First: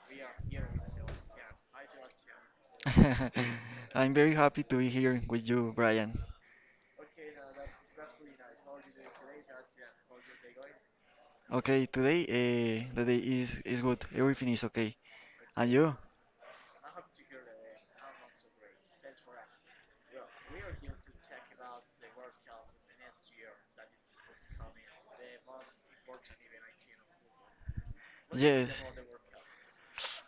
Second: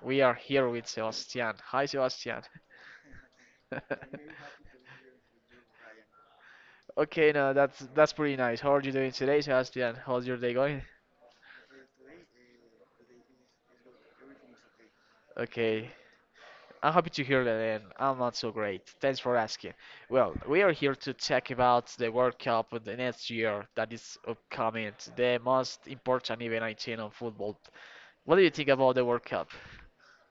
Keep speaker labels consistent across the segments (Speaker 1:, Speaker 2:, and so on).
Speaker 1: We are here with Sebastian. Hi, Sebastian.
Speaker 2: I'm very happy to be here with you, Brian.
Speaker 1: Okay, no, that's pretty nice. How are you doing today, Sebastian? How's your day going?
Speaker 2: Okay, today the day is good. Everything is okay. And
Speaker 1: Okay,
Speaker 2: you?
Speaker 1: I'm happy to hear that, and I'm not so great. Thanks for asking. Well, we are here to talk about the World Cup of the next year that is upcoming, the most important event I think on football. What do you think
Speaker 2: Yes.
Speaker 1: about the World Cup?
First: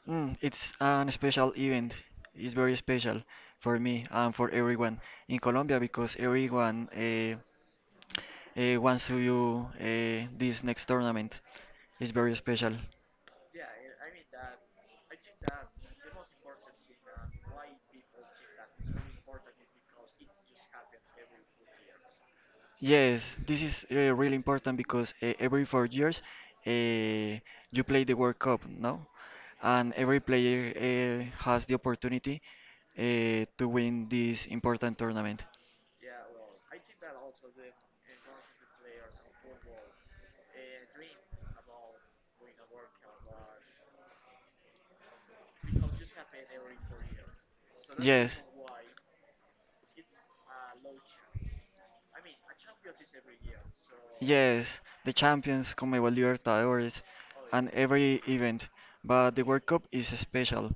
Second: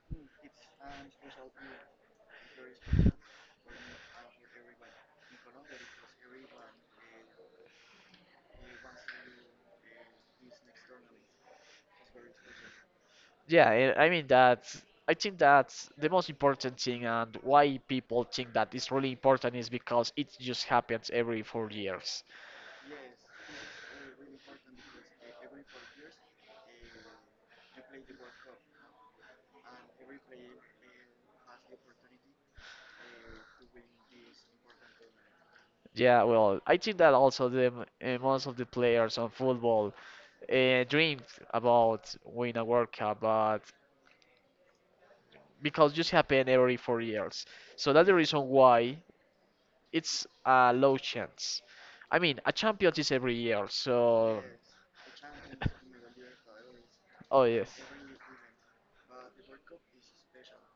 Speaker 2: It's an special event. It's very special for me and for everyone in Colombia because everyone wants to do this next tournament. It's very special.
Speaker 1: Yeah, and I mean that's I think that's the most important thing and why people think that it's really important is because it just happens every 4 years.
Speaker 2: Yes, this is really important because every 4 years uh, you play the World Cup, no? And every player has the opportunity to win this important tournament.
Speaker 1: Yeah, well, I think that also the most of the players on football dreamed about winning a World Cup, but because just happen every 4 years, so that's the
Speaker 2: Yes,
Speaker 1: reason why it's a low chance. I mean, a Champions is every year, so
Speaker 2: yes, the champions, Conmebol Libertadores,
Speaker 1: oh
Speaker 2: and
Speaker 1: yes.
Speaker 2: every event. But the World Cup is special.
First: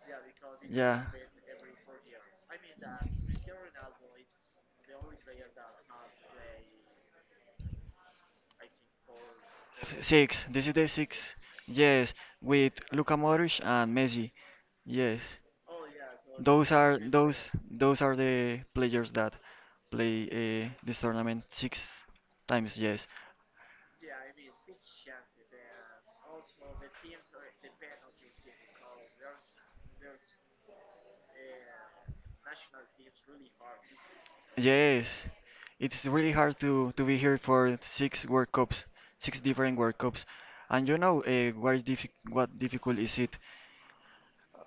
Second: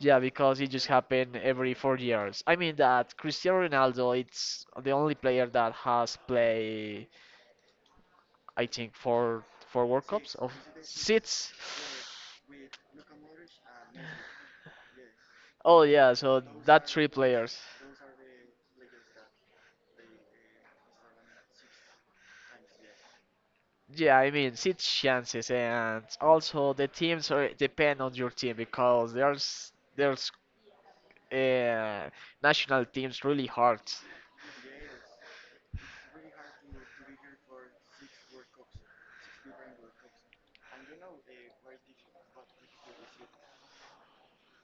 Speaker 1: Yeah, because it just
Speaker 2: Yeah.
Speaker 1: happened every 4 years. I mean that Cristiano Ronaldo, it's the only player that has played, I think, four World Cups
Speaker 2: Six.
Speaker 1: of
Speaker 2: This is the six.
Speaker 1: six.
Speaker 2: Yes, with Luka Modric and Messi. Yes,
Speaker 1: Oh yeah, so
Speaker 2: those
Speaker 1: that
Speaker 2: are
Speaker 1: three
Speaker 2: those
Speaker 1: players.
Speaker 2: those are the players that play this tournament six times. Yes,
Speaker 1: Yeah, I mean six chances, and also the teams are, depend on your team because there's uh, national teams really hard.
Speaker 2: yes. It's really hard to be here for six World Cups, six different World Cups, and you know what difficult is it?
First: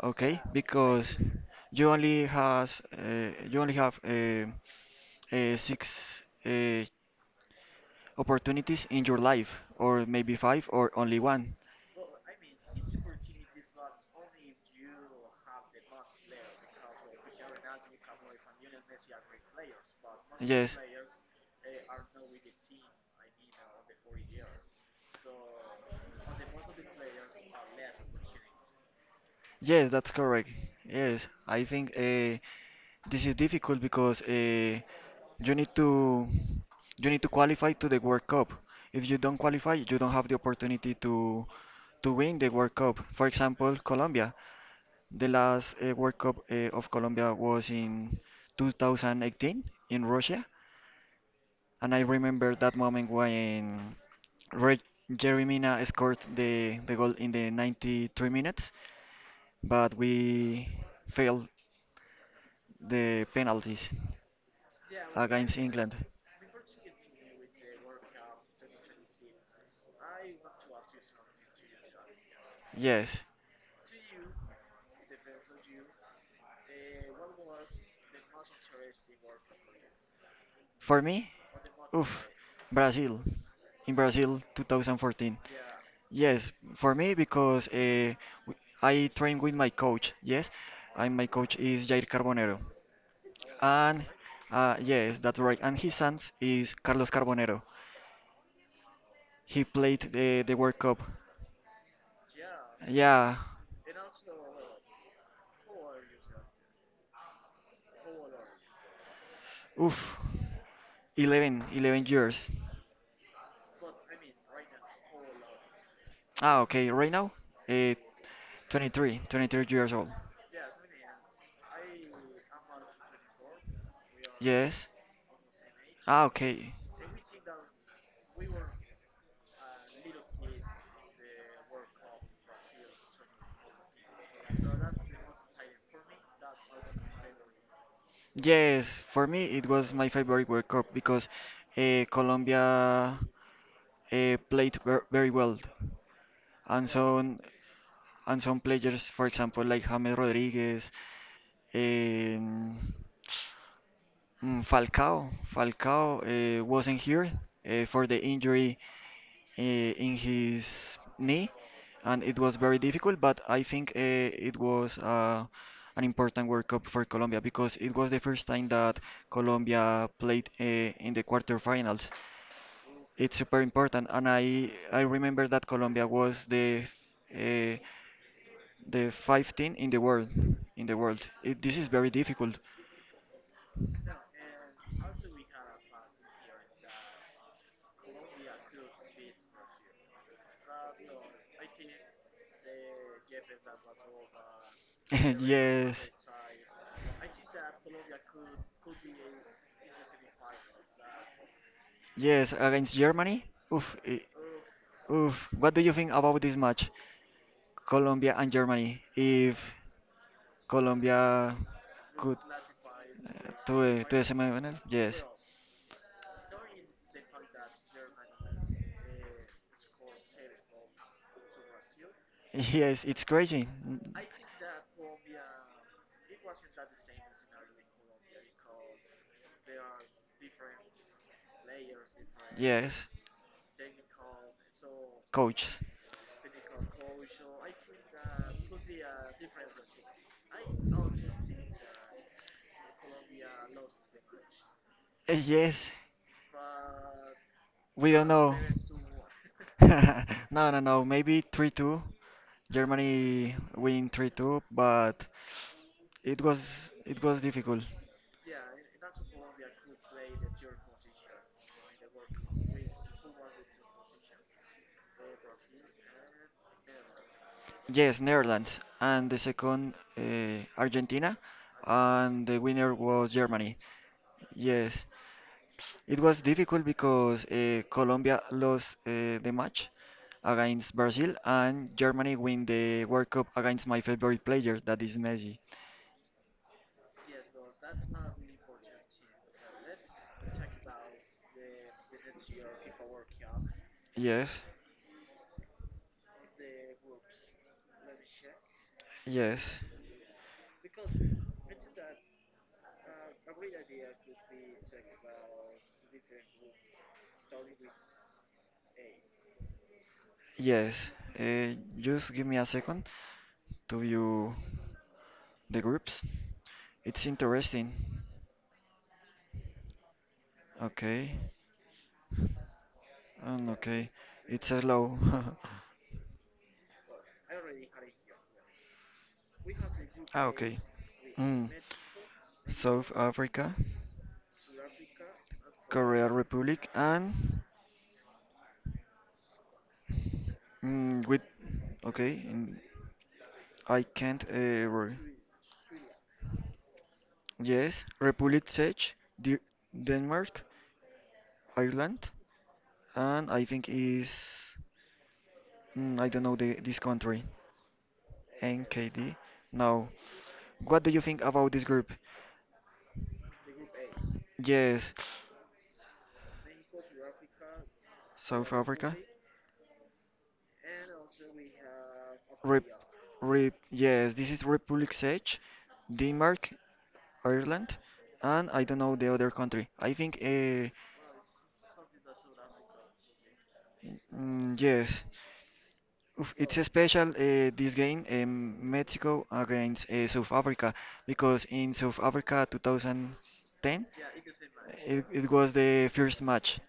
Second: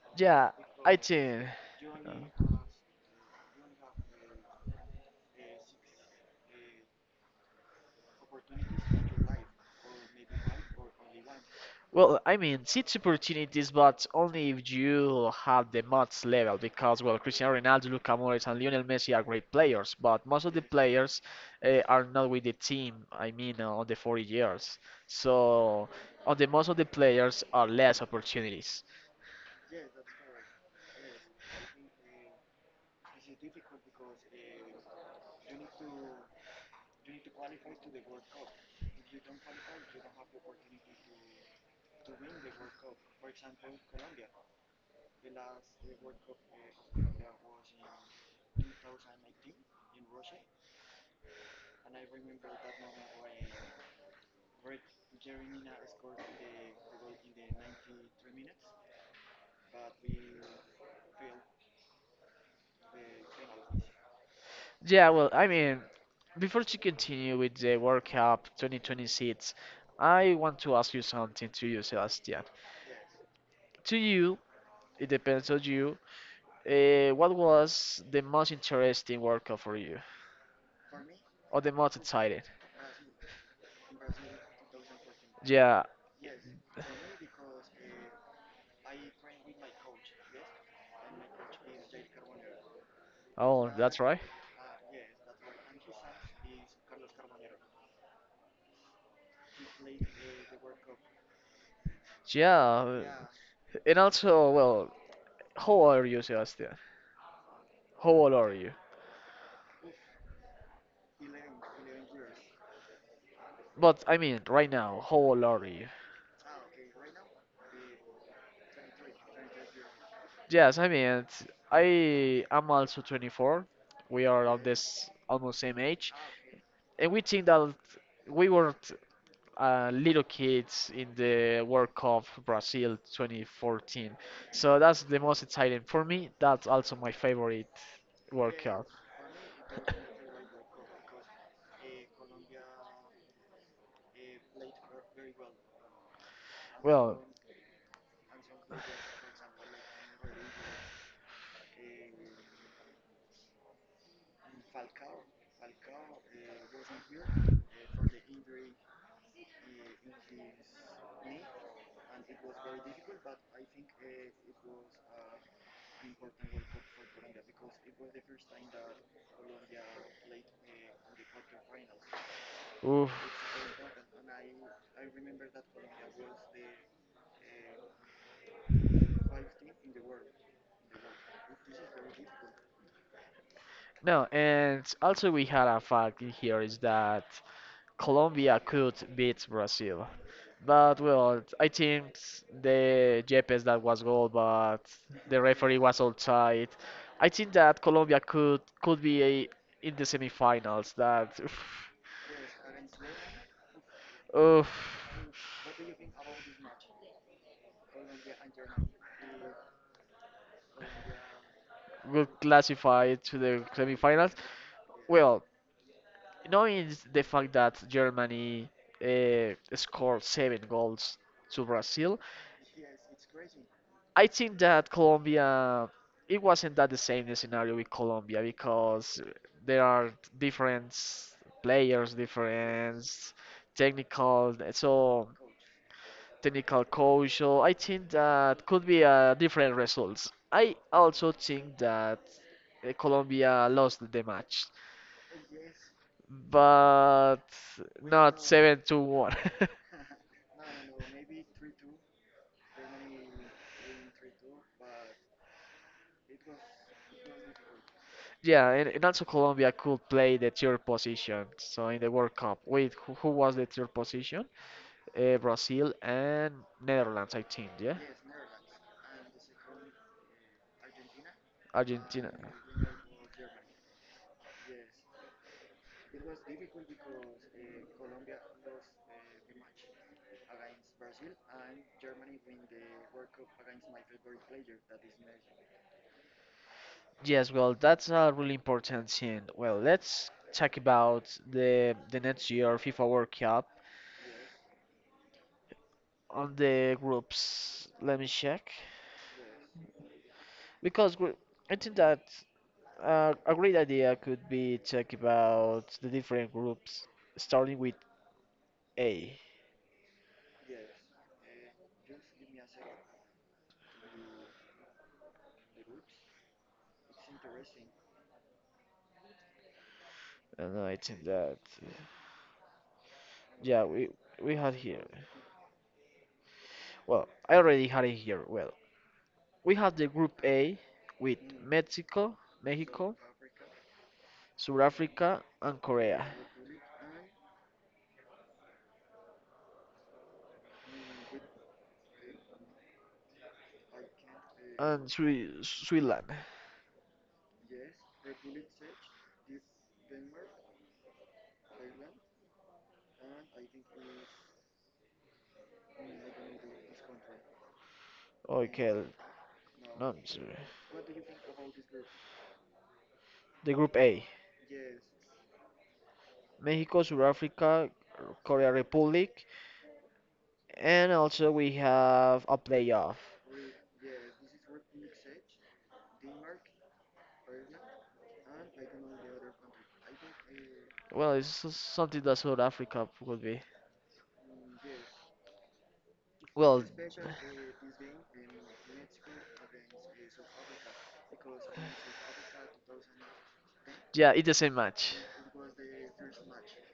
Speaker 2: Okay,
Speaker 1: Yeah, I
Speaker 2: because
Speaker 1: think.
Speaker 2: you only have six opportunities in your life, or maybe five or only one.
Speaker 1: Well, I mean, seats opportunities, but only if you have the mods level, because well, Cristiano Ronaldo, Luka Modric, and Lionel Messi are great players, but most of the
Speaker 2: Yes,
Speaker 1: players are not with the team. I mean, on the 40 years, so on the most of the players are less opportunities.
Speaker 2: yes, that's correct. Yes, I think this is difficult because you need to you need to qualify to the World Cup. If you don't qualify, you don't have the opportunity to win the World Cup. For example, Colombia. The last World Cup of Colombia was in 2018 in Russia, and I remember that moment when Red Jeremina scored the goal in the 93 minutes, but we failed the penalties
Speaker 1: Yeah, well, I
Speaker 2: against
Speaker 1: mean,
Speaker 2: England.
Speaker 1: before to continue with the World Cup 2020 seats, I want to ask you something to you, Sebastian.
Speaker 2: Yes,
Speaker 1: To you, it depends on you. What was the most interesting World Cup for you,
Speaker 2: for me,
Speaker 1: or the most
Speaker 2: oof,
Speaker 1: exciting?
Speaker 2: Brazil in Brazil 2014.
Speaker 1: Yeah.
Speaker 2: Yes, for me because w- I train with my coach. Yes, and my coach is Jair Carbonero.
Speaker 1: Oh, that's
Speaker 2: And
Speaker 1: right.
Speaker 2: yes, that's right. And his son is Carlos Carbonero. He played the World Cup.
Speaker 1: Yeah.
Speaker 2: Yeah,
Speaker 1: And also, well, how old are you, Sebastian? How old are you?
Speaker 2: oof, 11 years.
Speaker 1: But I mean, right now, how old are you?
Speaker 2: Ah, okay, right now, uh, 23 years old.
Speaker 1: Yes, I mean, it's- I am also 24. We are of
Speaker 2: Yes.
Speaker 1: this almost same age,
Speaker 2: Ah, okay.
Speaker 1: and we think that we were little kids in the World Cup Brazil 2014. So that's the most exciting for me. That's also my favorite World Cup.
Speaker 2: Yes, for me it was my favorite World Cup because Colombia played very well, and
Speaker 1: Well,
Speaker 2: some players, for example, like James Rodriguez, Um, Falcao wasn't here for the injury in his knee, and it was very difficult. But I think it was an important World Cup for Colombia because it was the first time that Colombia played in the quarterfinals.
Speaker 1: oof.
Speaker 2: It's super important, and I remember that Colombia was uh, the 15 in the world. This is very difficult.
Speaker 1: No, and also we had a fact in here is that Colombia could beat Brazil. But well, I think the Yepes that was goal, but the referee was
Speaker 2: Yes.
Speaker 1: all tight. I think that Colombia could be a, in the semifinals. That
Speaker 2: Yes, against Germany. Oof,
Speaker 1: oof,
Speaker 2: oof. What do you think about this match, Colombia and Germany? If Colombia
Speaker 1: will
Speaker 2: could
Speaker 1: classify to the
Speaker 2: to the
Speaker 1: semifinals.
Speaker 2: semifinal, yes,
Speaker 1: Well, knowing the fact that Germany scored seven goals to Brazil,
Speaker 2: yes, it's crazy. Mm.
Speaker 1: I think that Colombia, it wasn't that the same the scenario with Colombia because there are different players,
Speaker 2: Yes,
Speaker 1: different technical, so
Speaker 2: coach.
Speaker 1: technical coach. So I think that could be a different results. I also think that Colombia lost the match,
Speaker 2: Yes,
Speaker 1: but
Speaker 2: we don't
Speaker 1: not
Speaker 2: know.
Speaker 1: seven to one.
Speaker 2: No, no, no. Maybe 3-2. Germany win 3-2, but it was difficult.
Speaker 1: Yeah, and also Colombia could play the third position. So in the World Cup, wait, who was the third position? Brazil and Netherlands, I think. Yeah,
Speaker 2: Yes, Netherlands and the second Argentina
Speaker 1: Argentina.
Speaker 2: and the winner was Germany. Yes, it was difficult because Colombia lost the match against Brazil and Germany win the World Cup against my favorite player that is Messi.
Speaker 1: Yes, well, that's a really important thing. Well, let's talk about the next year FIFA World Cup
Speaker 2: Yes,
Speaker 1: on the groups. Let me check
Speaker 2: yes.
Speaker 1: because I think that a great idea could be talk about the different groups starting with A.
Speaker 2: Yes, uh, just give me a second to view the groups. It's interesting.
Speaker 1: And I think
Speaker 2: Okay,
Speaker 1: that
Speaker 2: and
Speaker 1: yeah, we
Speaker 2: okay,
Speaker 1: we had
Speaker 2: it's a
Speaker 1: here.
Speaker 2: low.
Speaker 1: Well, I already had it here. Well, we have the Group
Speaker 2: Ah,
Speaker 1: A
Speaker 2: okay.
Speaker 1: with
Speaker 2: Mm.
Speaker 1: Mexico, Mexico,
Speaker 2: South Africa,
Speaker 1: South Africa, and Korea,
Speaker 2: Korea Republic, and with okay, in, I can't. Uh,
Speaker 1: and
Speaker 2: re-
Speaker 1: Switzerland.
Speaker 2: yes, Republic Czech, D Denmark, Ireland, and I think is I don't know the this country.
Speaker 1: Okay,
Speaker 2: NKD? Now,
Speaker 1: no, sorry.
Speaker 2: what do you think about this group?
Speaker 1: The Group A:
Speaker 2: Yes,
Speaker 1: Mexico, South Africa, Korea
Speaker 2: South Africa.
Speaker 1: Republic, and also we have a
Speaker 2: Rep,
Speaker 1: playoff.
Speaker 2: Rep, yes, this is Republic Czech, Denmark, Ireland, and I don't know the other country. I think,
Speaker 1: Well, it's something that South Africa would be.
Speaker 2: yes, oof,
Speaker 1: Well,
Speaker 2: it's a special this game, Mexico against South Africa, because in South Africa 2010,
Speaker 1: yeah, it's the same match.
Speaker 2: it was the first match.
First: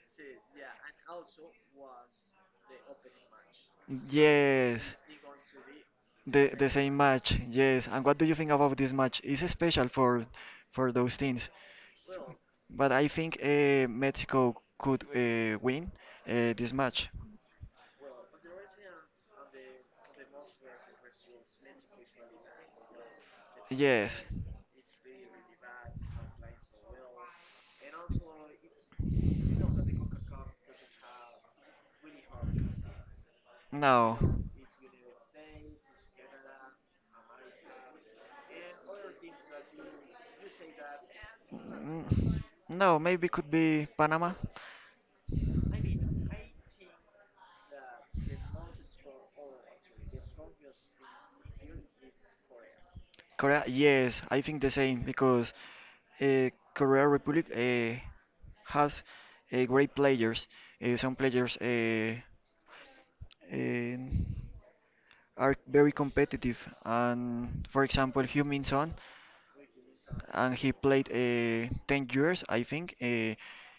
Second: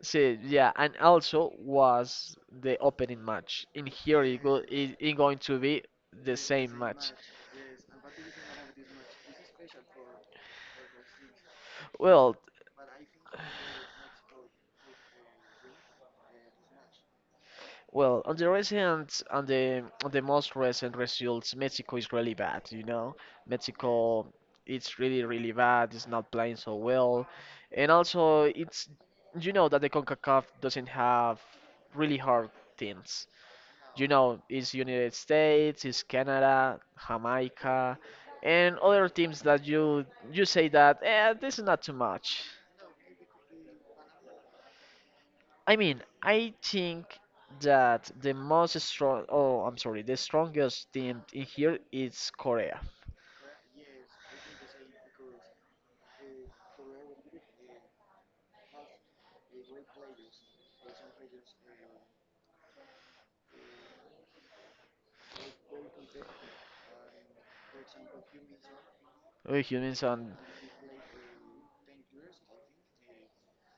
Speaker 1: See, yeah, and also was the opening match. In here,
Speaker 2: Yes,
Speaker 1: it going to be the
Speaker 2: the
Speaker 1: same
Speaker 2: same
Speaker 1: match.
Speaker 2: match. Yes. And what do you think about this match? It's special for those teams,
Speaker 1: Well,
Speaker 2: but I think Mexico could win this match.
Speaker 1: well, on the recent, on the most recent results, Mexico is really bad. You know,
Speaker 2: Yes.
Speaker 1: Mexico, it's really bad. It's not playing so well, and also it's you know that the Concacaf doesn't have really hard teams. You
Speaker 2: No.
Speaker 1: know, it's United States, it's Canada, Jamaica, and other teams that you say that this is not too
Speaker 2: Mm.
Speaker 1: much.
Speaker 2: No, maybe could be Panama.
Speaker 1: I mean, I think that the most strong, oh, I'm sorry, the strongest team in here is Korea.
Speaker 2: Korea? Yes, I think the same because Korea Republic has great players. Some players um, are very competitive. And for example, Heung Min Son,
Speaker 1: With Huminson,
Speaker 2: and he played 10 years, I think,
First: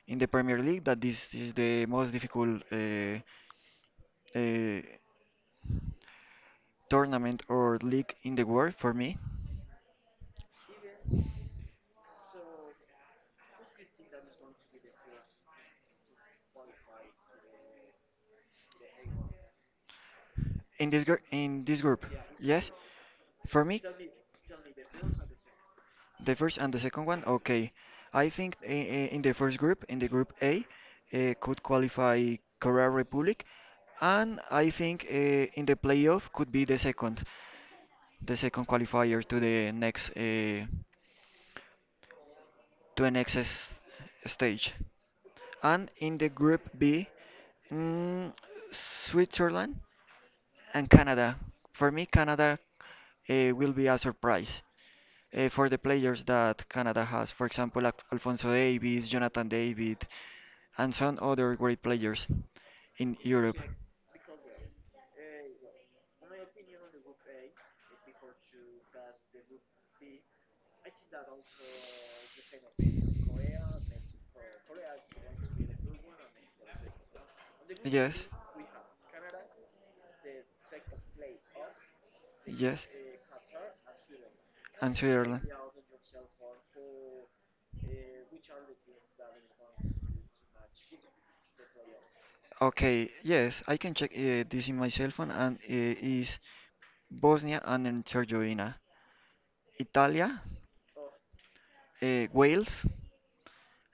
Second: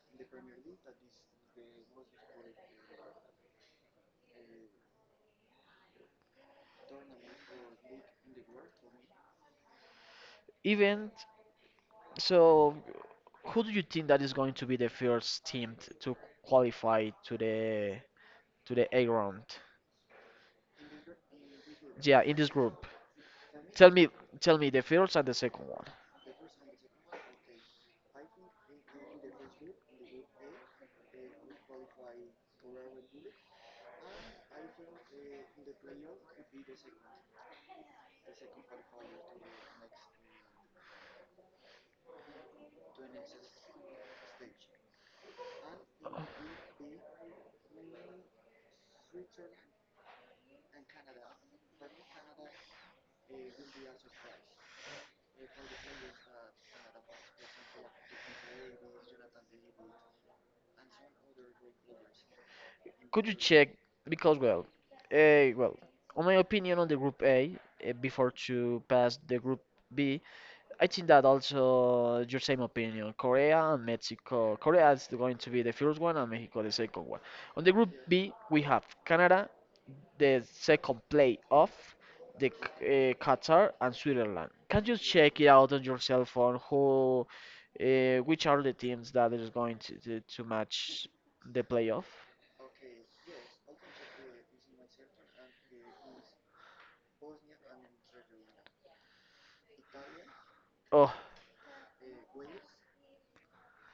Speaker 2: in the Premier League. That this is the most difficult uh, tournament or league in the world for me.
Speaker 1: even so, who do you think that is going to be the first team to qualify to the A round?
Speaker 2: In this group,
Speaker 1: Yeah, in this
Speaker 2: yes,
Speaker 1: group.
Speaker 2: for me.
Speaker 1: Tell me, tell me the first and the second.
Speaker 2: The first and the second one? Okay. I think in the first group, in the group A, could qualify Korea Republic, and I think in the playoff could be the second, qualifier to the next stage. And in the group B, mm, Switzerland and Canada. For me, Canada will be a surprise. For the players that Canada has. For example, Alfonso Davies, Jonathan David, and some other great players in
Speaker 1: Could you
Speaker 2: Europe.
Speaker 1: check because well, well, on my opinion on the group A before to pass the group B, I think that also your same opinion. Korea and Mexico. Korea is going to be the first one and Mexico the second one. On the group
Speaker 2: Yes,
Speaker 1: B we have Canada, the second play off the
Speaker 2: yes,
Speaker 1: Qatar and Switzerland. Can
Speaker 2: and
Speaker 1: you check
Speaker 2: Switzerland.
Speaker 1: it out on your cell phone? Which are the teams that is going to, to match the playoff?
Speaker 2: Okay, yes, I can check this in my cell phone, and is Bosnia and Herzegovina, Italia,
Speaker 1: Oh,
Speaker 2: Wales,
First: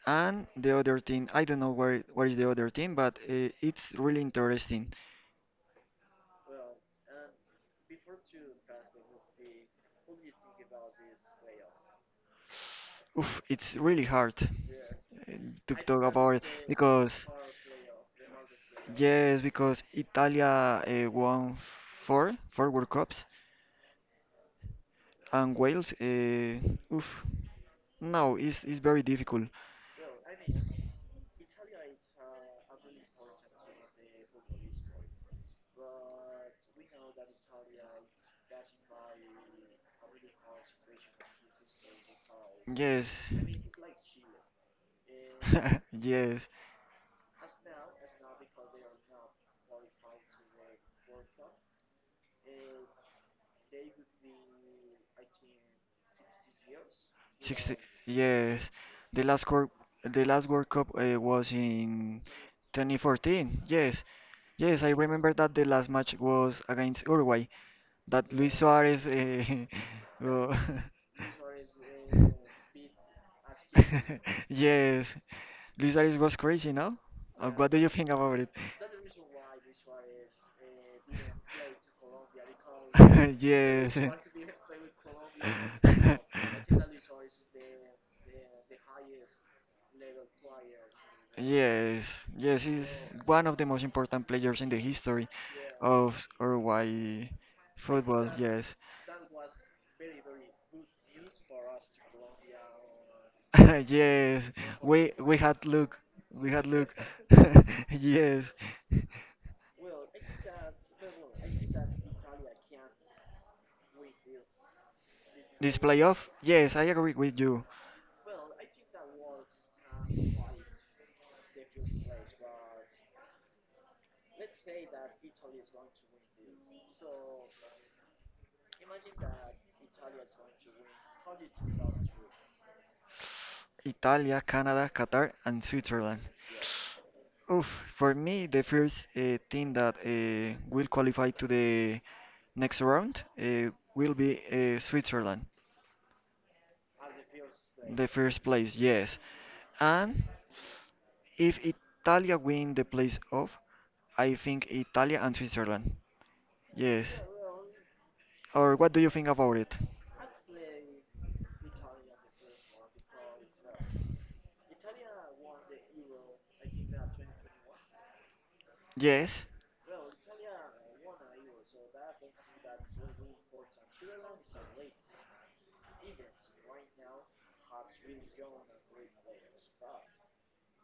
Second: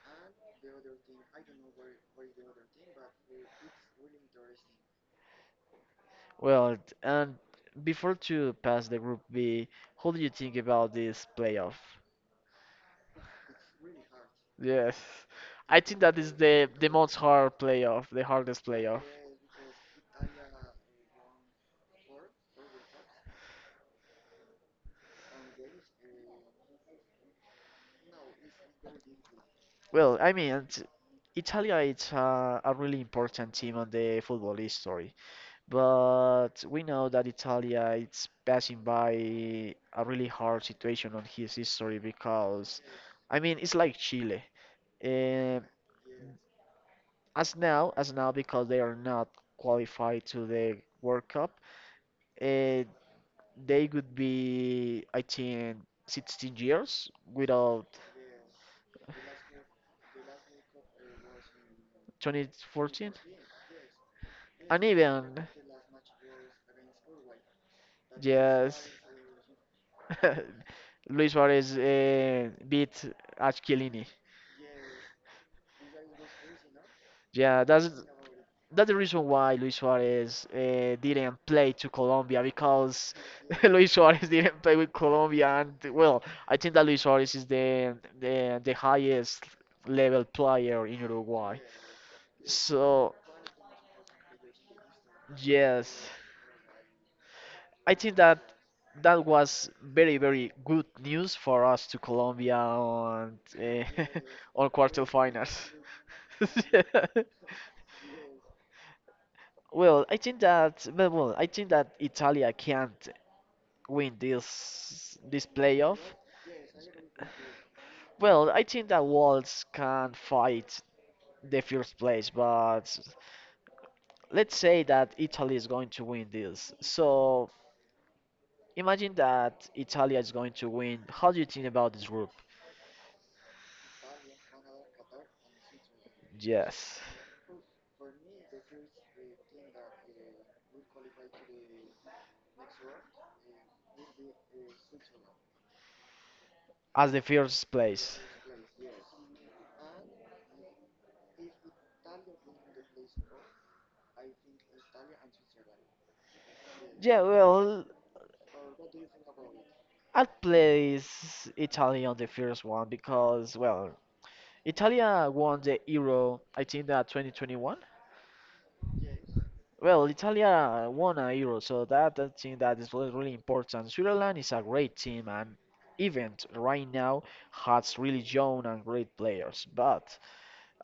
Speaker 2: and the other team. I don't know where is the other team, but it's really interesting.
Speaker 1: well, and before to pass the Group B, how do you think about this playoff?
Speaker 2: Oof, it's really hard
Speaker 1: Yes,
Speaker 2: to
Speaker 1: I think
Speaker 2: talk
Speaker 1: that is
Speaker 2: about,
Speaker 1: the most
Speaker 2: because
Speaker 1: hard playoff, the hardest playoff.
Speaker 2: yes, because Italia won four World Cups and Wales. Oof, no, it's very difficult.
Speaker 1: Well, I mean, it's- Italia is a really important team on the football history, but we know that Italia is passing by a really hard situation on his history because,
Speaker 2: Yes,
Speaker 1: I mean, it's like Chile. Um,
Speaker 2: yes,
Speaker 1: as now because they are not qualified to the World Cup, uh, they would be I think 16 years
Speaker 2: 60.
Speaker 1: without
Speaker 2: Yes, the last cor the last World Cup was in
Speaker 1: 2014,
Speaker 2: 2014. Yes,
Speaker 1: and
Speaker 2: yes, I remember
Speaker 1: even
Speaker 2: that the last match was against Uruguay, that Luis
Speaker 1: yes,
Speaker 2: Suarez. Uh,
Speaker 1: Luis Suarez beat Achillini.
Speaker 2: yes, Luis Suarez was crazy, no? Uh,
Speaker 1: Yeah,
Speaker 2: what do you think about it?
Speaker 1: that's the reason why Luis Suarez didn't play to Colombia because Luis
Speaker 2: Yes.
Speaker 1: Suarez didn't play with Colombia, and well, I think that Luis Suarez is the highest level player in Uruguay.
Speaker 2: Yes, yes, he's
Speaker 1: So
Speaker 2: one of the most important players in the history
Speaker 1: yes,
Speaker 2: of Uruguay
Speaker 1: I think
Speaker 2: football.
Speaker 1: that
Speaker 2: Yes,
Speaker 1: that was very good news for us to Colombia on
Speaker 2: yes,
Speaker 1: on
Speaker 2: we
Speaker 1: quarterfinals.
Speaker 2: had look, we had
Speaker 1: Yeah.
Speaker 2: look. Yes,
Speaker 1: Well, I think that I think that Italia can't win this
Speaker 2: this
Speaker 1: playoff.
Speaker 2: playoff. Yes, I agree with you.
Speaker 1: Well, I think that Wolves can fight the first place, but let's say that Italy is going to win this. So imagine that Italy is going to win. How do you think about this group?
Speaker 2: Italia, Canada, Qatar, and Switzerland.
Speaker 1: Yes,
Speaker 2: Oof, for me, the first team that will qualify to the next round will be Switzerland.
Speaker 1: as the first
Speaker 2: The
Speaker 1: place.
Speaker 2: first place, yes. And if Italia win the place off, I think Italia and Switzerland. Yes.
Speaker 1: Yeah, well,
Speaker 2: Or what do you think about it?
Speaker 1: I'd place Italy on the first one because, well, Italia won the Euro, I think that 2021.
Speaker 2: Yes.
Speaker 1: Well, Italia won a Euro, so that thing that is really important. Switzerland is a great team and even right now has really young and great players, but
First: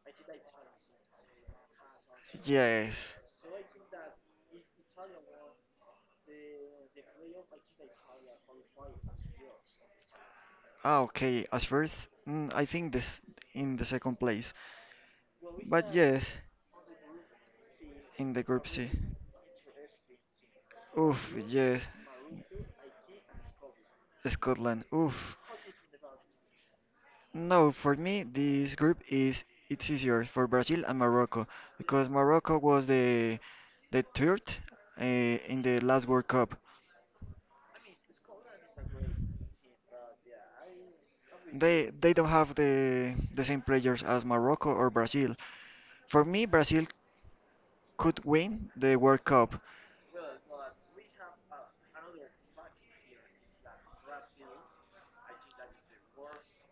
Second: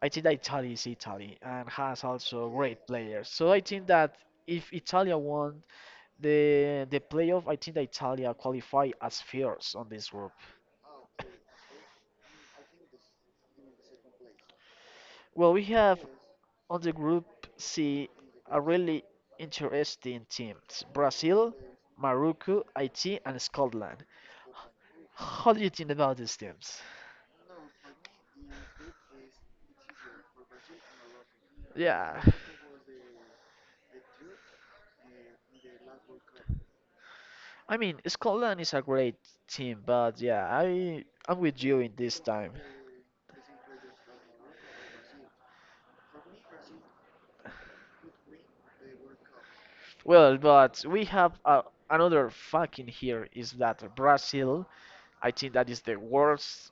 Speaker 1: I think that Italy is Italy and has also great
Speaker 2: Yes.
Speaker 1: players. So I think that if Italia won the playoff, I think that Italia qualify as first on this group.
Speaker 2: Ah, okay. As first, I think this in the second place.
Speaker 1: Well, we
Speaker 2: But
Speaker 1: have
Speaker 2: yes,
Speaker 1: on the group C
Speaker 2: in the
Speaker 1: a
Speaker 2: group C.
Speaker 1: really interesting teams:
Speaker 2: Oof,
Speaker 1: Brazil,
Speaker 2: yes,
Speaker 1: Morocco, Haiti, and Scotland.
Speaker 2: Scotland. Oof.
Speaker 1: How do you think about these teams?
Speaker 2: No, for me, this group is it's easier for Brazil and Morocco because
Speaker 1: Yeah,
Speaker 2: Morocco was the third in the last World Cup.
Speaker 1: I mean Scotland is a great team, but yeah, I'm with you in
Speaker 2: They
Speaker 1: this
Speaker 2: don't
Speaker 1: time.
Speaker 2: have the same players as Morocco or Brazil. For me, Brazil could win the World Cup.
Speaker 1: Well, but we have another fucking here is that Brazil. I think that is the worst,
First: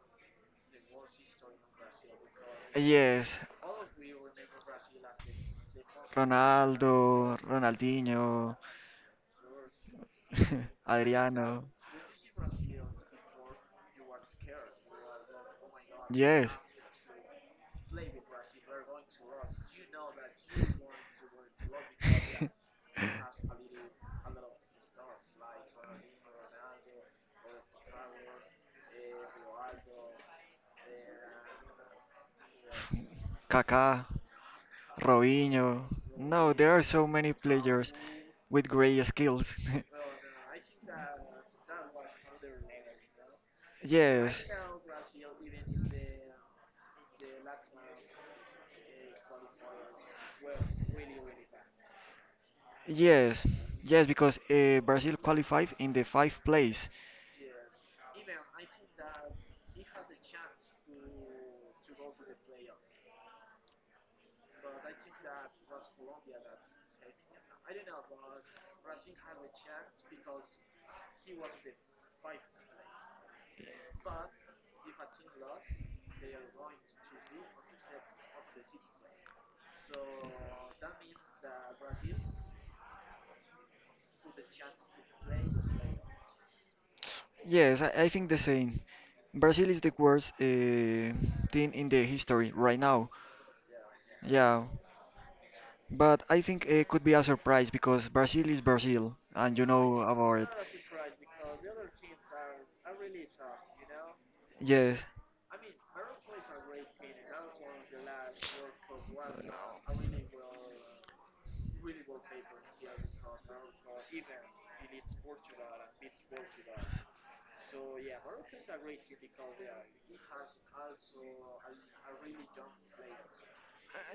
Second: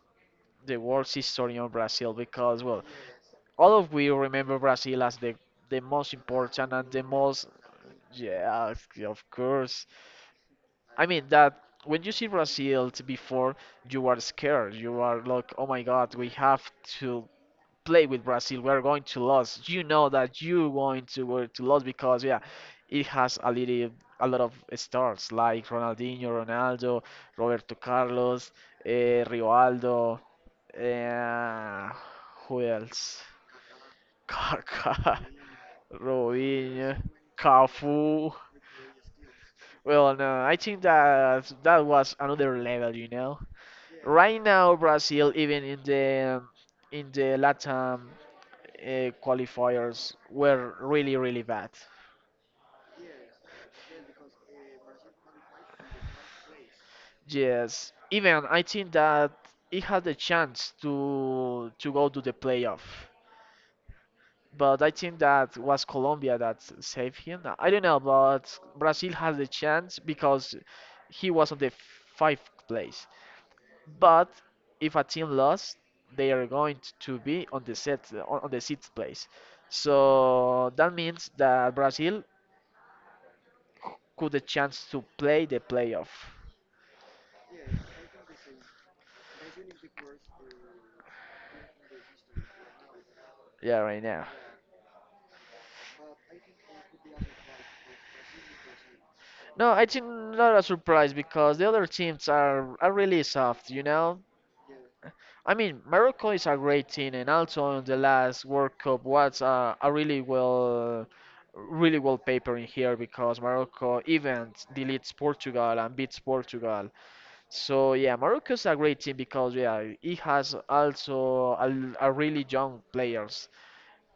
Speaker 1: the worst history on Brazil because well,
Speaker 2: Yes,
Speaker 1: all of we remember Brazil as the most important and
Speaker 2: Ronaldo,
Speaker 1: the most
Speaker 2: Ronaldinho,
Speaker 1: yeah of course. I mean that
Speaker 2: Adriano.
Speaker 1: when you see Brazil before, you are scared. You are like, oh my God, we
Speaker 2: Yes,
Speaker 1: have to play with Brazil. We are going to lose. You know that you going to were to lose because yeah, it has a lot of stars like Ronaldinho, Ronaldo, Roberto Carlos, Rivaldo, eh, who else?
Speaker 2: Kaká,
Speaker 1: Kaká,
Speaker 2: Robinho. No, there are
Speaker 1: Robinho,
Speaker 2: so many players
Speaker 1: Cafu.
Speaker 2: with great skills.
Speaker 1: Well, no, I think that that was another level, you know. Right
Speaker 2: Yes.
Speaker 1: now, Brazil, even in the Latam qualifiers, were really, really bad.
Speaker 2: Yes, yes, because Brazil qualified in the fifth place.
Speaker 1: Yes, even I think that it had the chance to go to the playoff, but I think that was Colombia that saved him. I don't know, but Brazil has the chance because he was on the fifth place, but if a team lost, they are going to be on the set on the sixth place. So that means that Brazil could a chance to play the playoff.
Speaker 2: Yes, I think the same. Brazil is the worst team in the history right now.
Speaker 1: Yeah, right now.
Speaker 2: Yeah, but I think it could be a surprise because Brazil is Brazil, and you
Speaker 1: No, I
Speaker 2: know
Speaker 1: think
Speaker 2: about it.
Speaker 1: not a surprise because the other teams are really soft, you know.
Speaker 2: Yes,
Speaker 1: I mean, Morocco is a great team, and also in the last World Cup was a, really well paper in here because Morocco even deletes Portugal and beats Portugal. So yeah, Morocco's a great team because yeah, it has also a really young players.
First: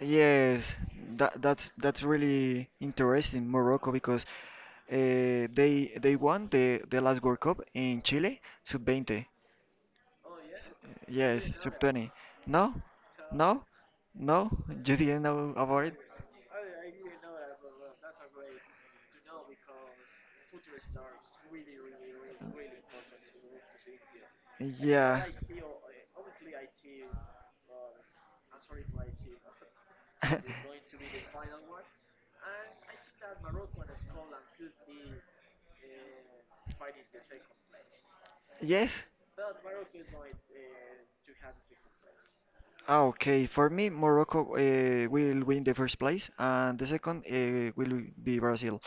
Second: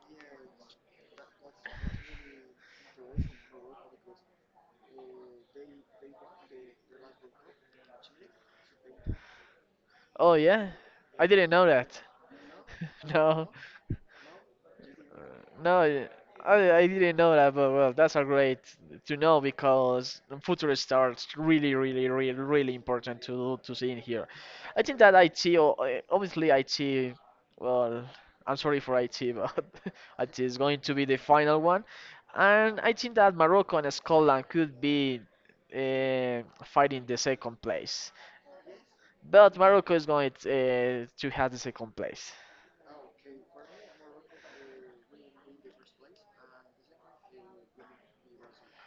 Speaker 2: yes, that's really interesting, Morocco, because they won the last World Cup in Chile, sub-20.
Speaker 1: Oh yeah, I
Speaker 2: Yes,
Speaker 1: didn't know
Speaker 2: sub
Speaker 1: that.
Speaker 2: 20. No?
Speaker 1: No.
Speaker 2: No? No? You didn't know
Speaker 1: No,
Speaker 2: about it?
Speaker 1: I didn't know that, but well, that's a great to know because future stars really important to see in here. I think that
Speaker 2: Yeah.
Speaker 1: IT, obviously IT, well, I'm sorry for IT, but IT is going to be the final one, and I think that Morocco and Scotland could be fighting the second place,
Speaker 2: Yes.
Speaker 1: but Morocco is going to have the second place.
Speaker 2: Ah, okay. For me, Morocco will win the first place, and the second will be Brazil,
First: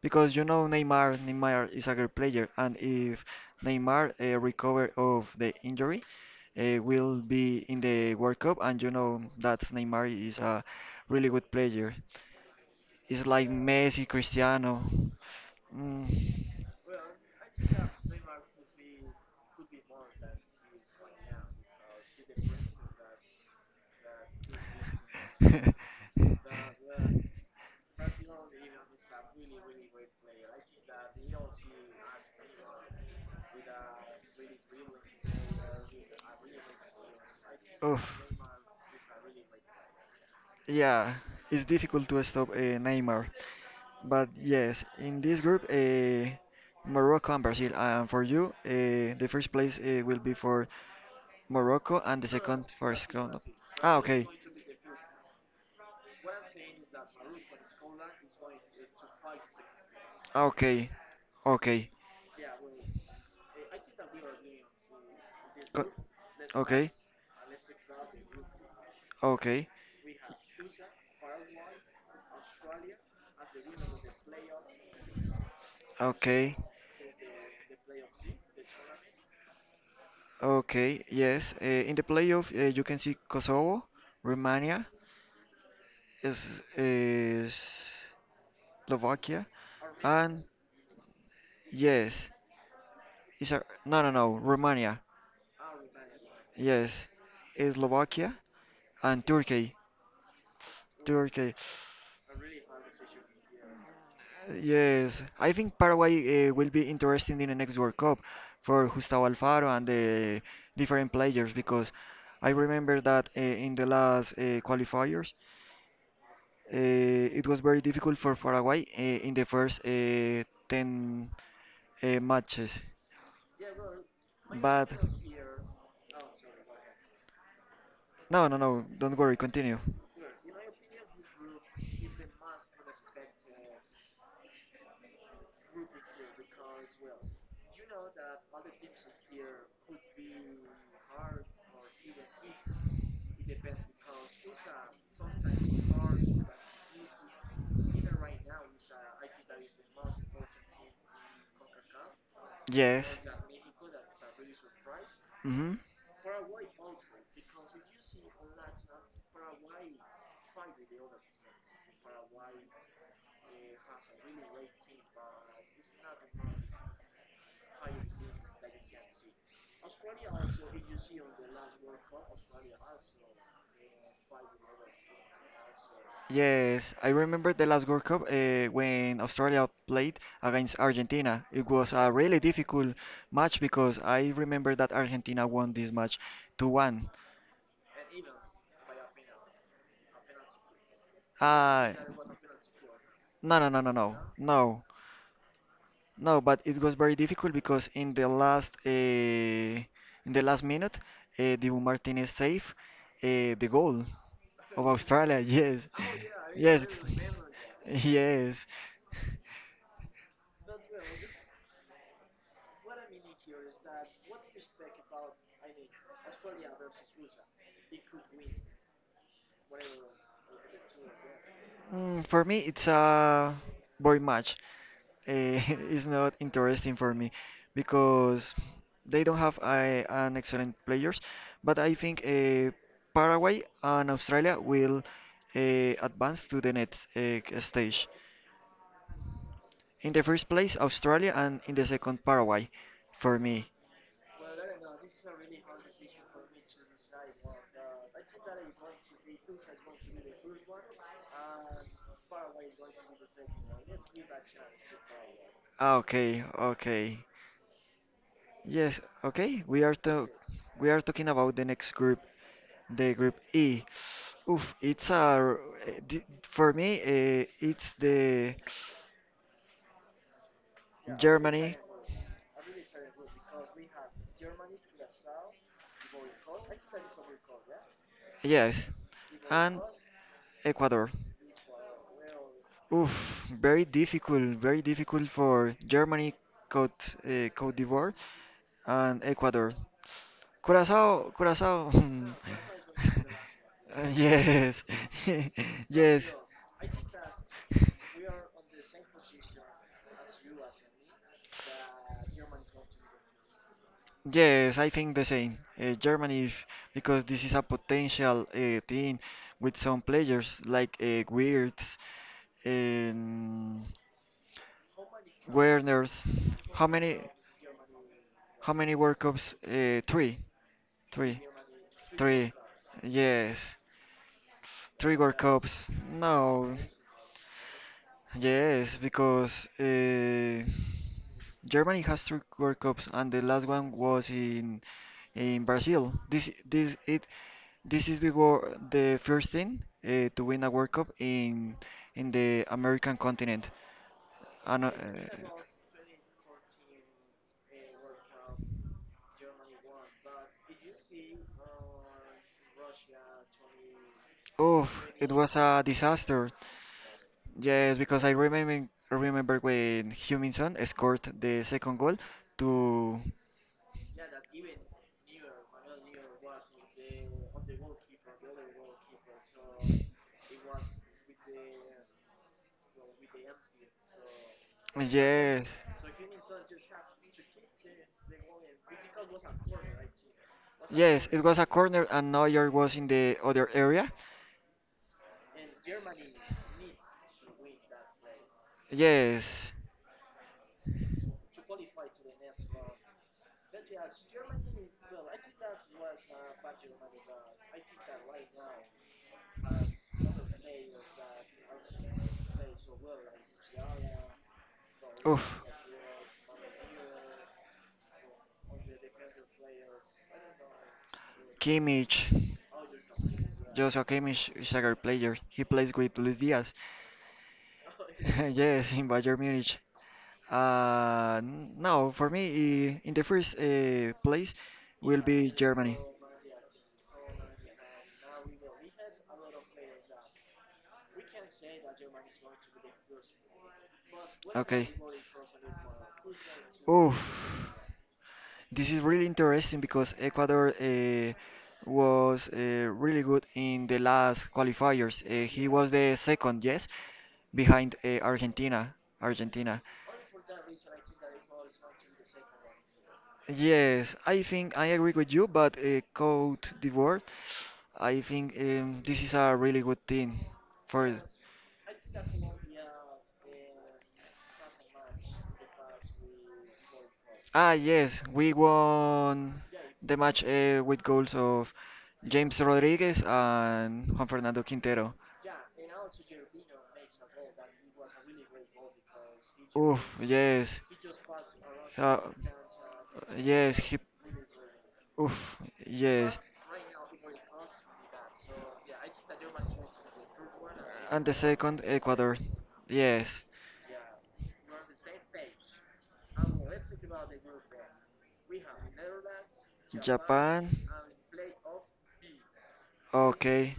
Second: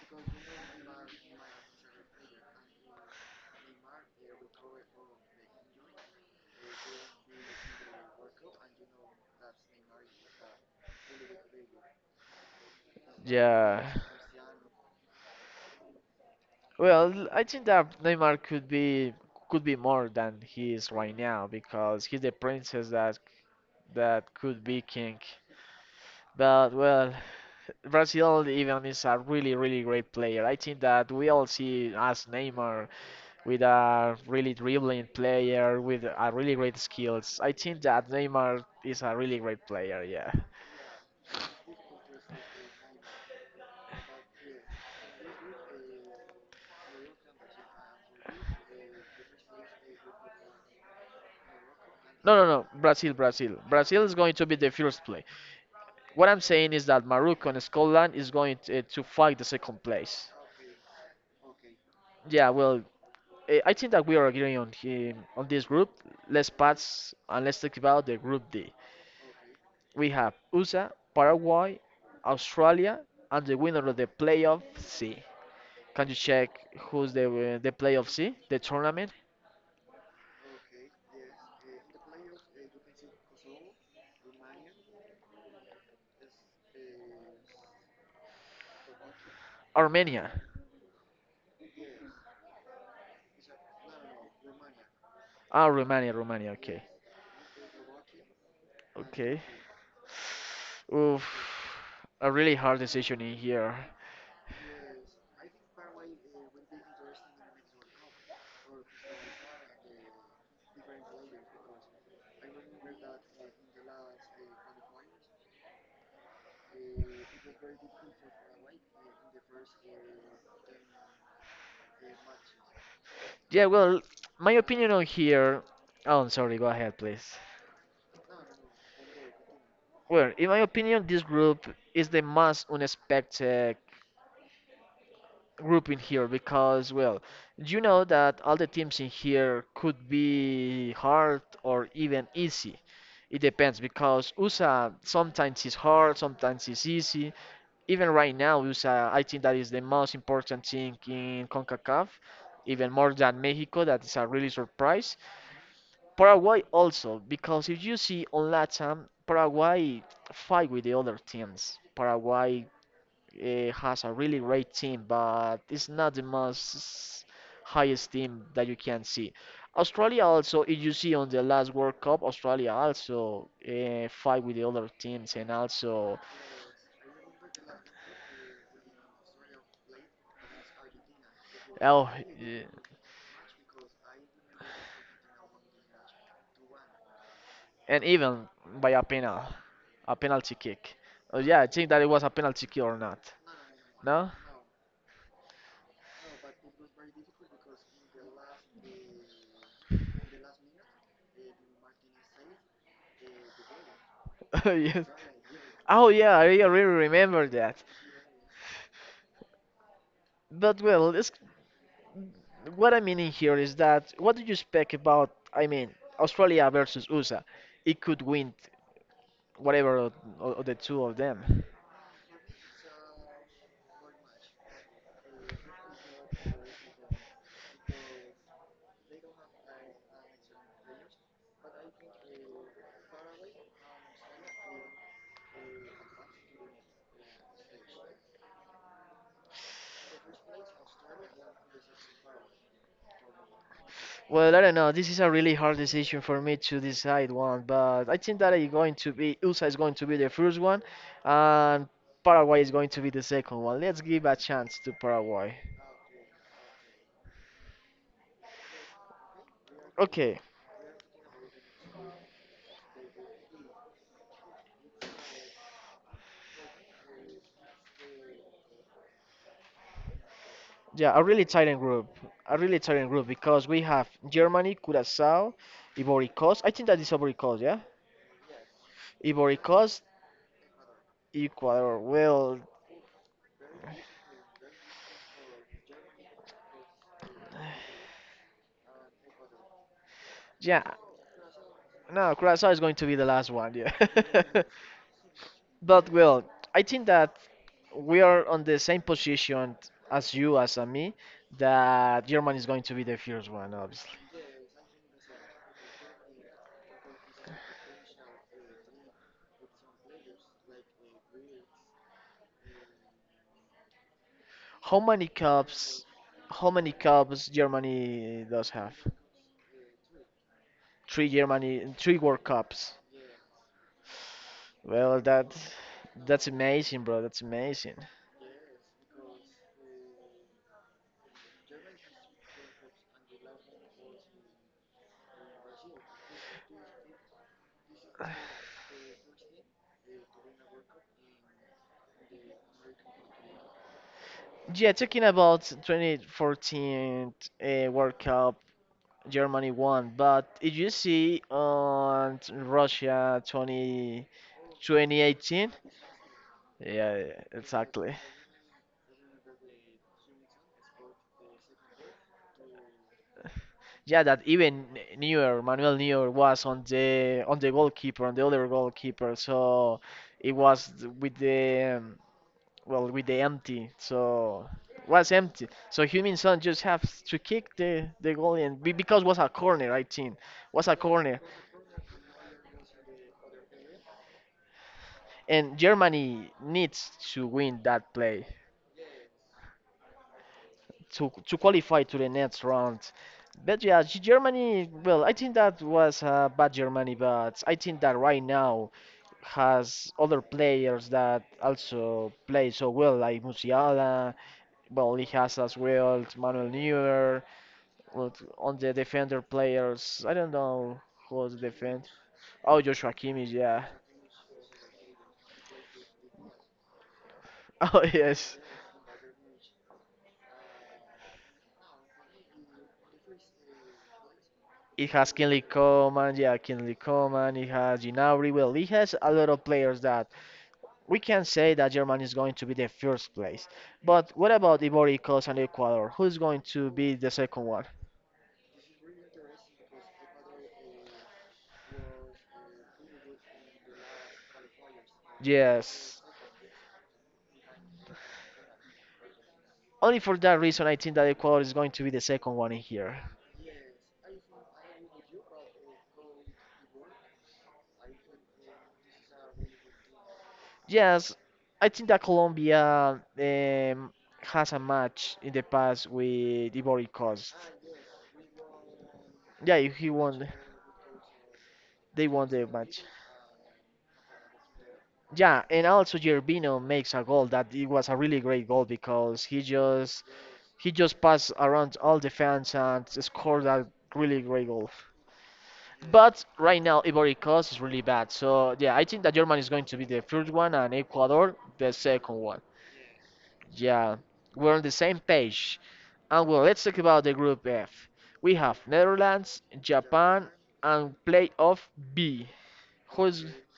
Speaker 2: because you know Neymar. Neymar is a great player, and if Neymar recover of the injury, will be in the World Cup, and you know that Neymar is a really good player. He's like
Speaker 1: Yeah.
Speaker 2: Messi, Cristiano. Mm.
Speaker 1: Well, I think that Neymar could be more than he is right now because he's the princess that could be king. But well, Brazil even is a really really great player. I think that we all see as Neymar with a really dribbling player with a really great skills. I think
Speaker 2: Oof.
Speaker 1: that Neymar is a really great player. Yeah.
Speaker 2: Yeah, it's difficult to stop Neymar. But yes, in this group, Morocco and Brazil. And for you, the first place will be for Morocco and the
Speaker 1: No, no,
Speaker 2: second
Speaker 1: no.
Speaker 2: for
Speaker 1: Brazil,
Speaker 2: Scotland.
Speaker 1: Brazil.
Speaker 2: Ah,
Speaker 1: Brazil is
Speaker 2: okay.
Speaker 1: going to be the first place. What I'm saying is that Morocco and Scotland is going to fight the second place.
Speaker 2: Ah, okay. Okay.
Speaker 1: Yeah, well, I think that we are agreeing on him on this group.
Speaker 2: Co-
Speaker 1: Let's
Speaker 2: Okay,
Speaker 1: pass and let's talk about the group D.
Speaker 2: okay,
Speaker 1: We have USA, Paraguay, Australia, and the winner of the playoff C. Can you
Speaker 2: okay,
Speaker 1: check who's the playoff C, the tournament?
Speaker 2: okay. Yes, in the playoff you can see Kosovo, Romania, is Slovakia, and
Speaker 1: Armenia.
Speaker 2: yes, no no no Romania.
Speaker 1: Ah, Romania, Romania. Okay,
Speaker 2: Yes, is Slovakia and
Speaker 1: okay.
Speaker 2: Turkey.
Speaker 1: Oof,
Speaker 2: Turkey.
Speaker 1: a really hard decision in here.
Speaker 2: Yes, I think Paraguay will be interesting in the next World Cup for Gustavo Alfaro and the different players because I remember that in the last qualifiers it was very difficult for Paraguay in the first 10 matches.
Speaker 1: Yeah, well, my
Speaker 2: But
Speaker 1: opinion on here. Oh, I'm sorry. Go ahead, please.
Speaker 2: no, no, no, don't worry, continue.
Speaker 1: Well, in my opinion, this group is the most unexpected group in here because, well, you know that all the teams in here could be hard or even easy. It depends because USA sometimes is hard, sometimes is easy. Even right now, USA, I think that is the most important thing in CONCACAF, even
Speaker 2: Yes.
Speaker 1: more than Mexico, that is a really surprise.
Speaker 2: Hmm.
Speaker 1: Paraguay also, because if you see on LATAM, Paraguay fight with the other teams. Paraguay has a really great team, but it's not the most highest team that you can see. Australia also, if you see on the last World Cup, Australia also fight with the other teams and also
Speaker 2: Yes, I remember the last World Cup when Australia played against Argentina. It was
Speaker 1: oh,
Speaker 2: a really
Speaker 1: eh,
Speaker 2: difficult match because I remember that Argentina won this match 2-1.
Speaker 1: and even by a penal, a penalty kick. Oh yeah, I think
Speaker 2: Uh,
Speaker 1: that it was a penalty kick or not.
Speaker 2: no, no, no, no, no,
Speaker 1: No?
Speaker 2: no, no. But it was very difficult because in the last minute, Dibu Martinez saved the goal of
Speaker 1: Yes.
Speaker 2: Australia. Yes,
Speaker 1: Oh yeah, I
Speaker 2: yes,
Speaker 1: really remember that.
Speaker 2: yes.
Speaker 1: But well, this, what I mean in here is that what do you expect about? I mean, Australia versus USA. It could win whatever of the two of them.
Speaker 2: For me, it's a boring match. eh, is not interesting for me because they don't have an excellent players. But I think Paraguay and Australia will uh, advance to the next stage. In the first place, Australia, and in the second, Paraguay, for me.
Speaker 1: Well, I don't know. This is a really hard decision for me to decide one, but I think that it's going to be USA is going to be the first one, and Paraguay is going to be the second one. Let's give a chance to Paraguay.
Speaker 2: Ah, okay, okay. Yes, okay.
Speaker 1: Okay,
Speaker 2: We are talking about the next group, the group E. Oof, it's a r- eh, di- for me, it's the
Speaker 1: yeah, a really
Speaker 2: Germany,
Speaker 1: tiring group. A really tiring group because we have Germany, Curacao, Ivory Coast. I think that is Ivory Coast, yeah?
Speaker 2: yes,
Speaker 1: Ivory
Speaker 2: and
Speaker 1: Coast,
Speaker 2: Ecuador.
Speaker 1: Ecuador. Well,
Speaker 2: Oof, very difficult for Germany, Cote d'Ivoire, and Ecuador.
Speaker 1: yeah.
Speaker 2: Curacao, Curacao.
Speaker 1: No, Curacao is going to be the last one, yeah.
Speaker 2: Yes,
Speaker 1: But,
Speaker 2: yes,
Speaker 1: well, I think that we are on the same position as you, as me, that Germany is going to be the first one, obviously.
Speaker 2: yes. I think the same. Germany because this is a potential team with some players like Wirtz, um,
Speaker 1: How many cups?
Speaker 2: Werners,
Speaker 1: How
Speaker 2: how
Speaker 1: many
Speaker 2: many
Speaker 1: cups Germany does
Speaker 2: how many
Speaker 1: have?
Speaker 2: World Cups? Three,
Speaker 1: Three
Speaker 2: three,
Speaker 1: Germany, three World
Speaker 2: three.
Speaker 1: Cups.
Speaker 2: Yes, three
Speaker 1: Well,
Speaker 2: World
Speaker 1: that's
Speaker 2: Cups.
Speaker 1: that's
Speaker 2: No,
Speaker 1: amazing, bro. That's amazing.
Speaker 2: yes, because Germany has three World Cups, and the last one was in Brazil. This it this is the wor the first thing to win a World Cup in the American continent. And, uh,
Speaker 1: Yeah, talking about 2014 World Cup, Germany won, but did you see on Russia 202018?
Speaker 2: Oof, it was a disaster.
Speaker 1: Yeah,
Speaker 2: Yes,
Speaker 1: exactly.
Speaker 2: because I remember when Huminson scored the second goal to
Speaker 1: Yeah, that even Neuer, Manuel Neuer was on the goalkeeper, on the other goalkeeper. So it was with the well with the empty so was
Speaker 2: yes.
Speaker 1: empty so Heung-min Son just have to kick the goal and be, because was a corner I think was a
Speaker 2: Yes,
Speaker 1: corner
Speaker 2: it was a corner and Neuer was in the other area.
Speaker 1: and Germany needs to win that play
Speaker 2: Yes.
Speaker 1: to qualify to the next round but yeah G- Germany well I think that was a bad Germany but I think that right now has other players that also play so well like Musiala well he
Speaker 2: Oof.
Speaker 1: has as well Manuel Neuer. But on the defender players, I don't know who was the defend.
Speaker 2: Kimmich,
Speaker 1: Oh, Joshua Kimmich, yeah.
Speaker 2: Joshua Kimmich is a great player. He plays with Luis Diaz.
Speaker 1: Oh, yes.
Speaker 2: Yes, in Bayern Munich. No, for me, in the first place
Speaker 1: It
Speaker 2: will
Speaker 1: has
Speaker 2: be
Speaker 1: Kinley
Speaker 2: Germany.
Speaker 1: Coman, yeah, Kinley Coman. It has Gnabry. Well, it has a lot of players that we can say that Germany is going to be the first place. But what about
Speaker 2: Okay.
Speaker 1: Ivory Coast and Ecuador? Who's going to be
Speaker 2: Oof.
Speaker 1: the second one?
Speaker 2: This is really interesting because Ecuador was really good in the last qualifiers. He was the
Speaker 1: Yes.
Speaker 2: second, yes, behind Argentina. Argentina.
Speaker 1: Only for that reason, I think that Ecuador is going to be the second one in here.
Speaker 2: Yes, I think I agree with you, but Cote d'Ivoire, I think this is a really good team for.
Speaker 1: Yes, I think that Colombia has a match in the past with Ivory Coast.
Speaker 2: Ah, yes, we won
Speaker 1: Yeah, he
Speaker 2: the match
Speaker 1: won.
Speaker 2: with goals of
Speaker 1: They won
Speaker 2: James
Speaker 1: the match.
Speaker 2: Rodriguez and Juan Fernando Quintero.
Speaker 1: Yeah, and also Gervinho makes a goal that it was a really great goal because
Speaker 2: Oof, yes.
Speaker 1: he just passed around all
Speaker 2: Uh,
Speaker 1: the fans and scored
Speaker 2: yes,
Speaker 1: that
Speaker 2: he.
Speaker 1: really great goal.
Speaker 2: Oof, yes.
Speaker 1: But right now Ivory Coast is really bad. So yeah, I think that Germany is going to be the first one and
Speaker 2: And the
Speaker 1: Ecuador
Speaker 2: second,
Speaker 1: the second
Speaker 2: Ecuador.
Speaker 1: one.
Speaker 2: Yes.
Speaker 1: Yeah, we're on the same page. And well, let's talk about the group F. We have Netherlands, Japan,
Speaker 2: Japan.
Speaker 1: and playoff B. Who's
Speaker 2: Okay.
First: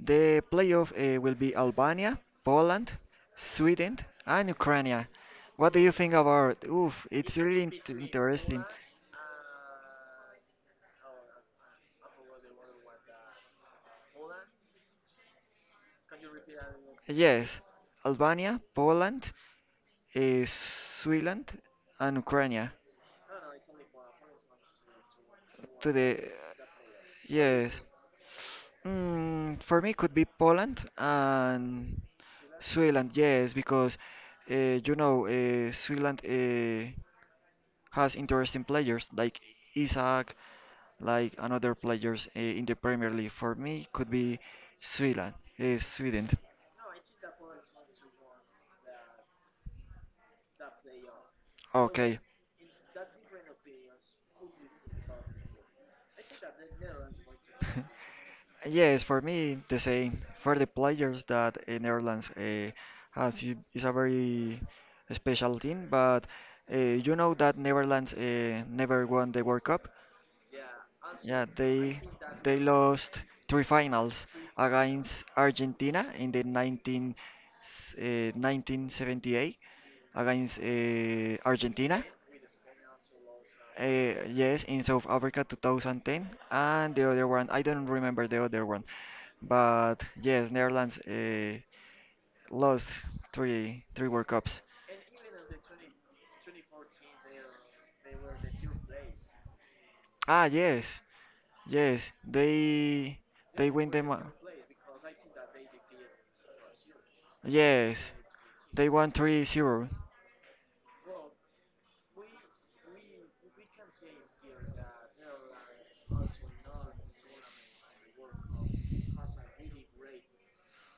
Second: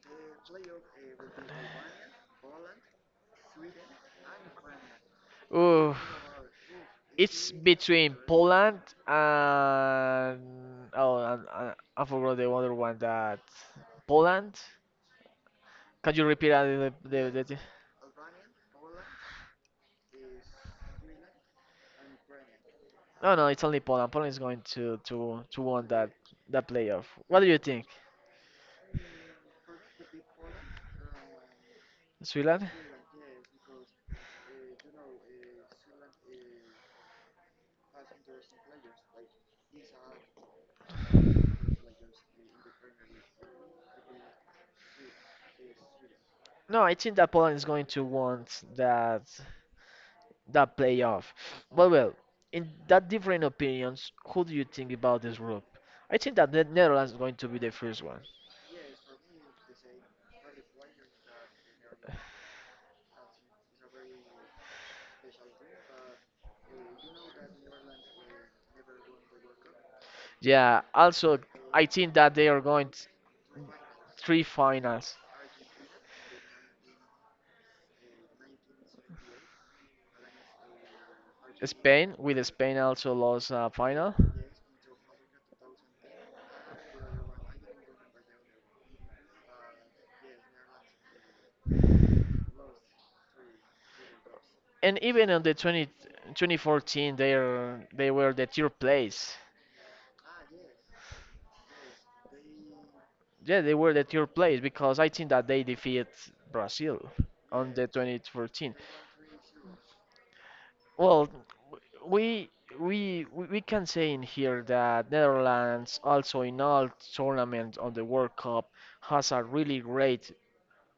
Speaker 2: The playoff will be Albania, Poland, Sweden, and Ukraine. What do you
Speaker 1: oh,
Speaker 2: think about? Oof, it's
Speaker 1: it's
Speaker 2: really
Speaker 1: between
Speaker 2: interesting.
Speaker 1: Poland and oh, and I forgot the other one that Poland. Can you repeat that? The-
Speaker 2: Yes, Albania, Poland, Sweden, and Ukraine.
Speaker 1: no, no, it's only Poland. Poland is going to win
Speaker 2: To
Speaker 1: that
Speaker 2: the
Speaker 1: playoff. What do you
Speaker 2: yes.
Speaker 1: think,
Speaker 2: Mm, for me, could be Poland and
Speaker 1: Swilan?
Speaker 2: Switzerland, yes, because you know Switzerland has interesting players like Isaac, like another players in the Premier League. For me, could be Switzerland, Sweden.
Speaker 1: No, I think that Poland is going to want that playoff. Well, well,
Speaker 2: Okay.
Speaker 1: in that different opinions, who do you think about this group? I think that the Netherlands is going to be the first one.
Speaker 2: Yes, for me the same. For the players that Netherlands has is a very special team, but you know that Netherlands never won the World Cup.
Speaker 1: Yeah, also,
Speaker 2: Yeah,
Speaker 1: I
Speaker 2: they
Speaker 1: think that they
Speaker 2: they
Speaker 1: are going t-
Speaker 2: lost three finals
Speaker 1: three finals.
Speaker 2: against Argentina in the 1978 against Argentina.
Speaker 1: Spain, with Spain also lost a final.
Speaker 2: Yes, in South Africa 2010, and the other one I don't remember the other one, but yes, Netherlands lost three World Cups.
Speaker 1: And even on the 20, 2014, they, are, they were the third place.
Speaker 2: Ah, yes, yes,
Speaker 1: Yeah,
Speaker 2: they
Speaker 1: they
Speaker 2: win
Speaker 1: were the
Speaker 2: them.
Speaker 1: third place because I think that they defeat Brazil on the
Speaker 2: Yes,
Speaker 1: 2014.
Speaker 2: they won 3-0
Speaker 1: Well, we we can say in here that Netherlands also in all tournaments on the World Cup has a really great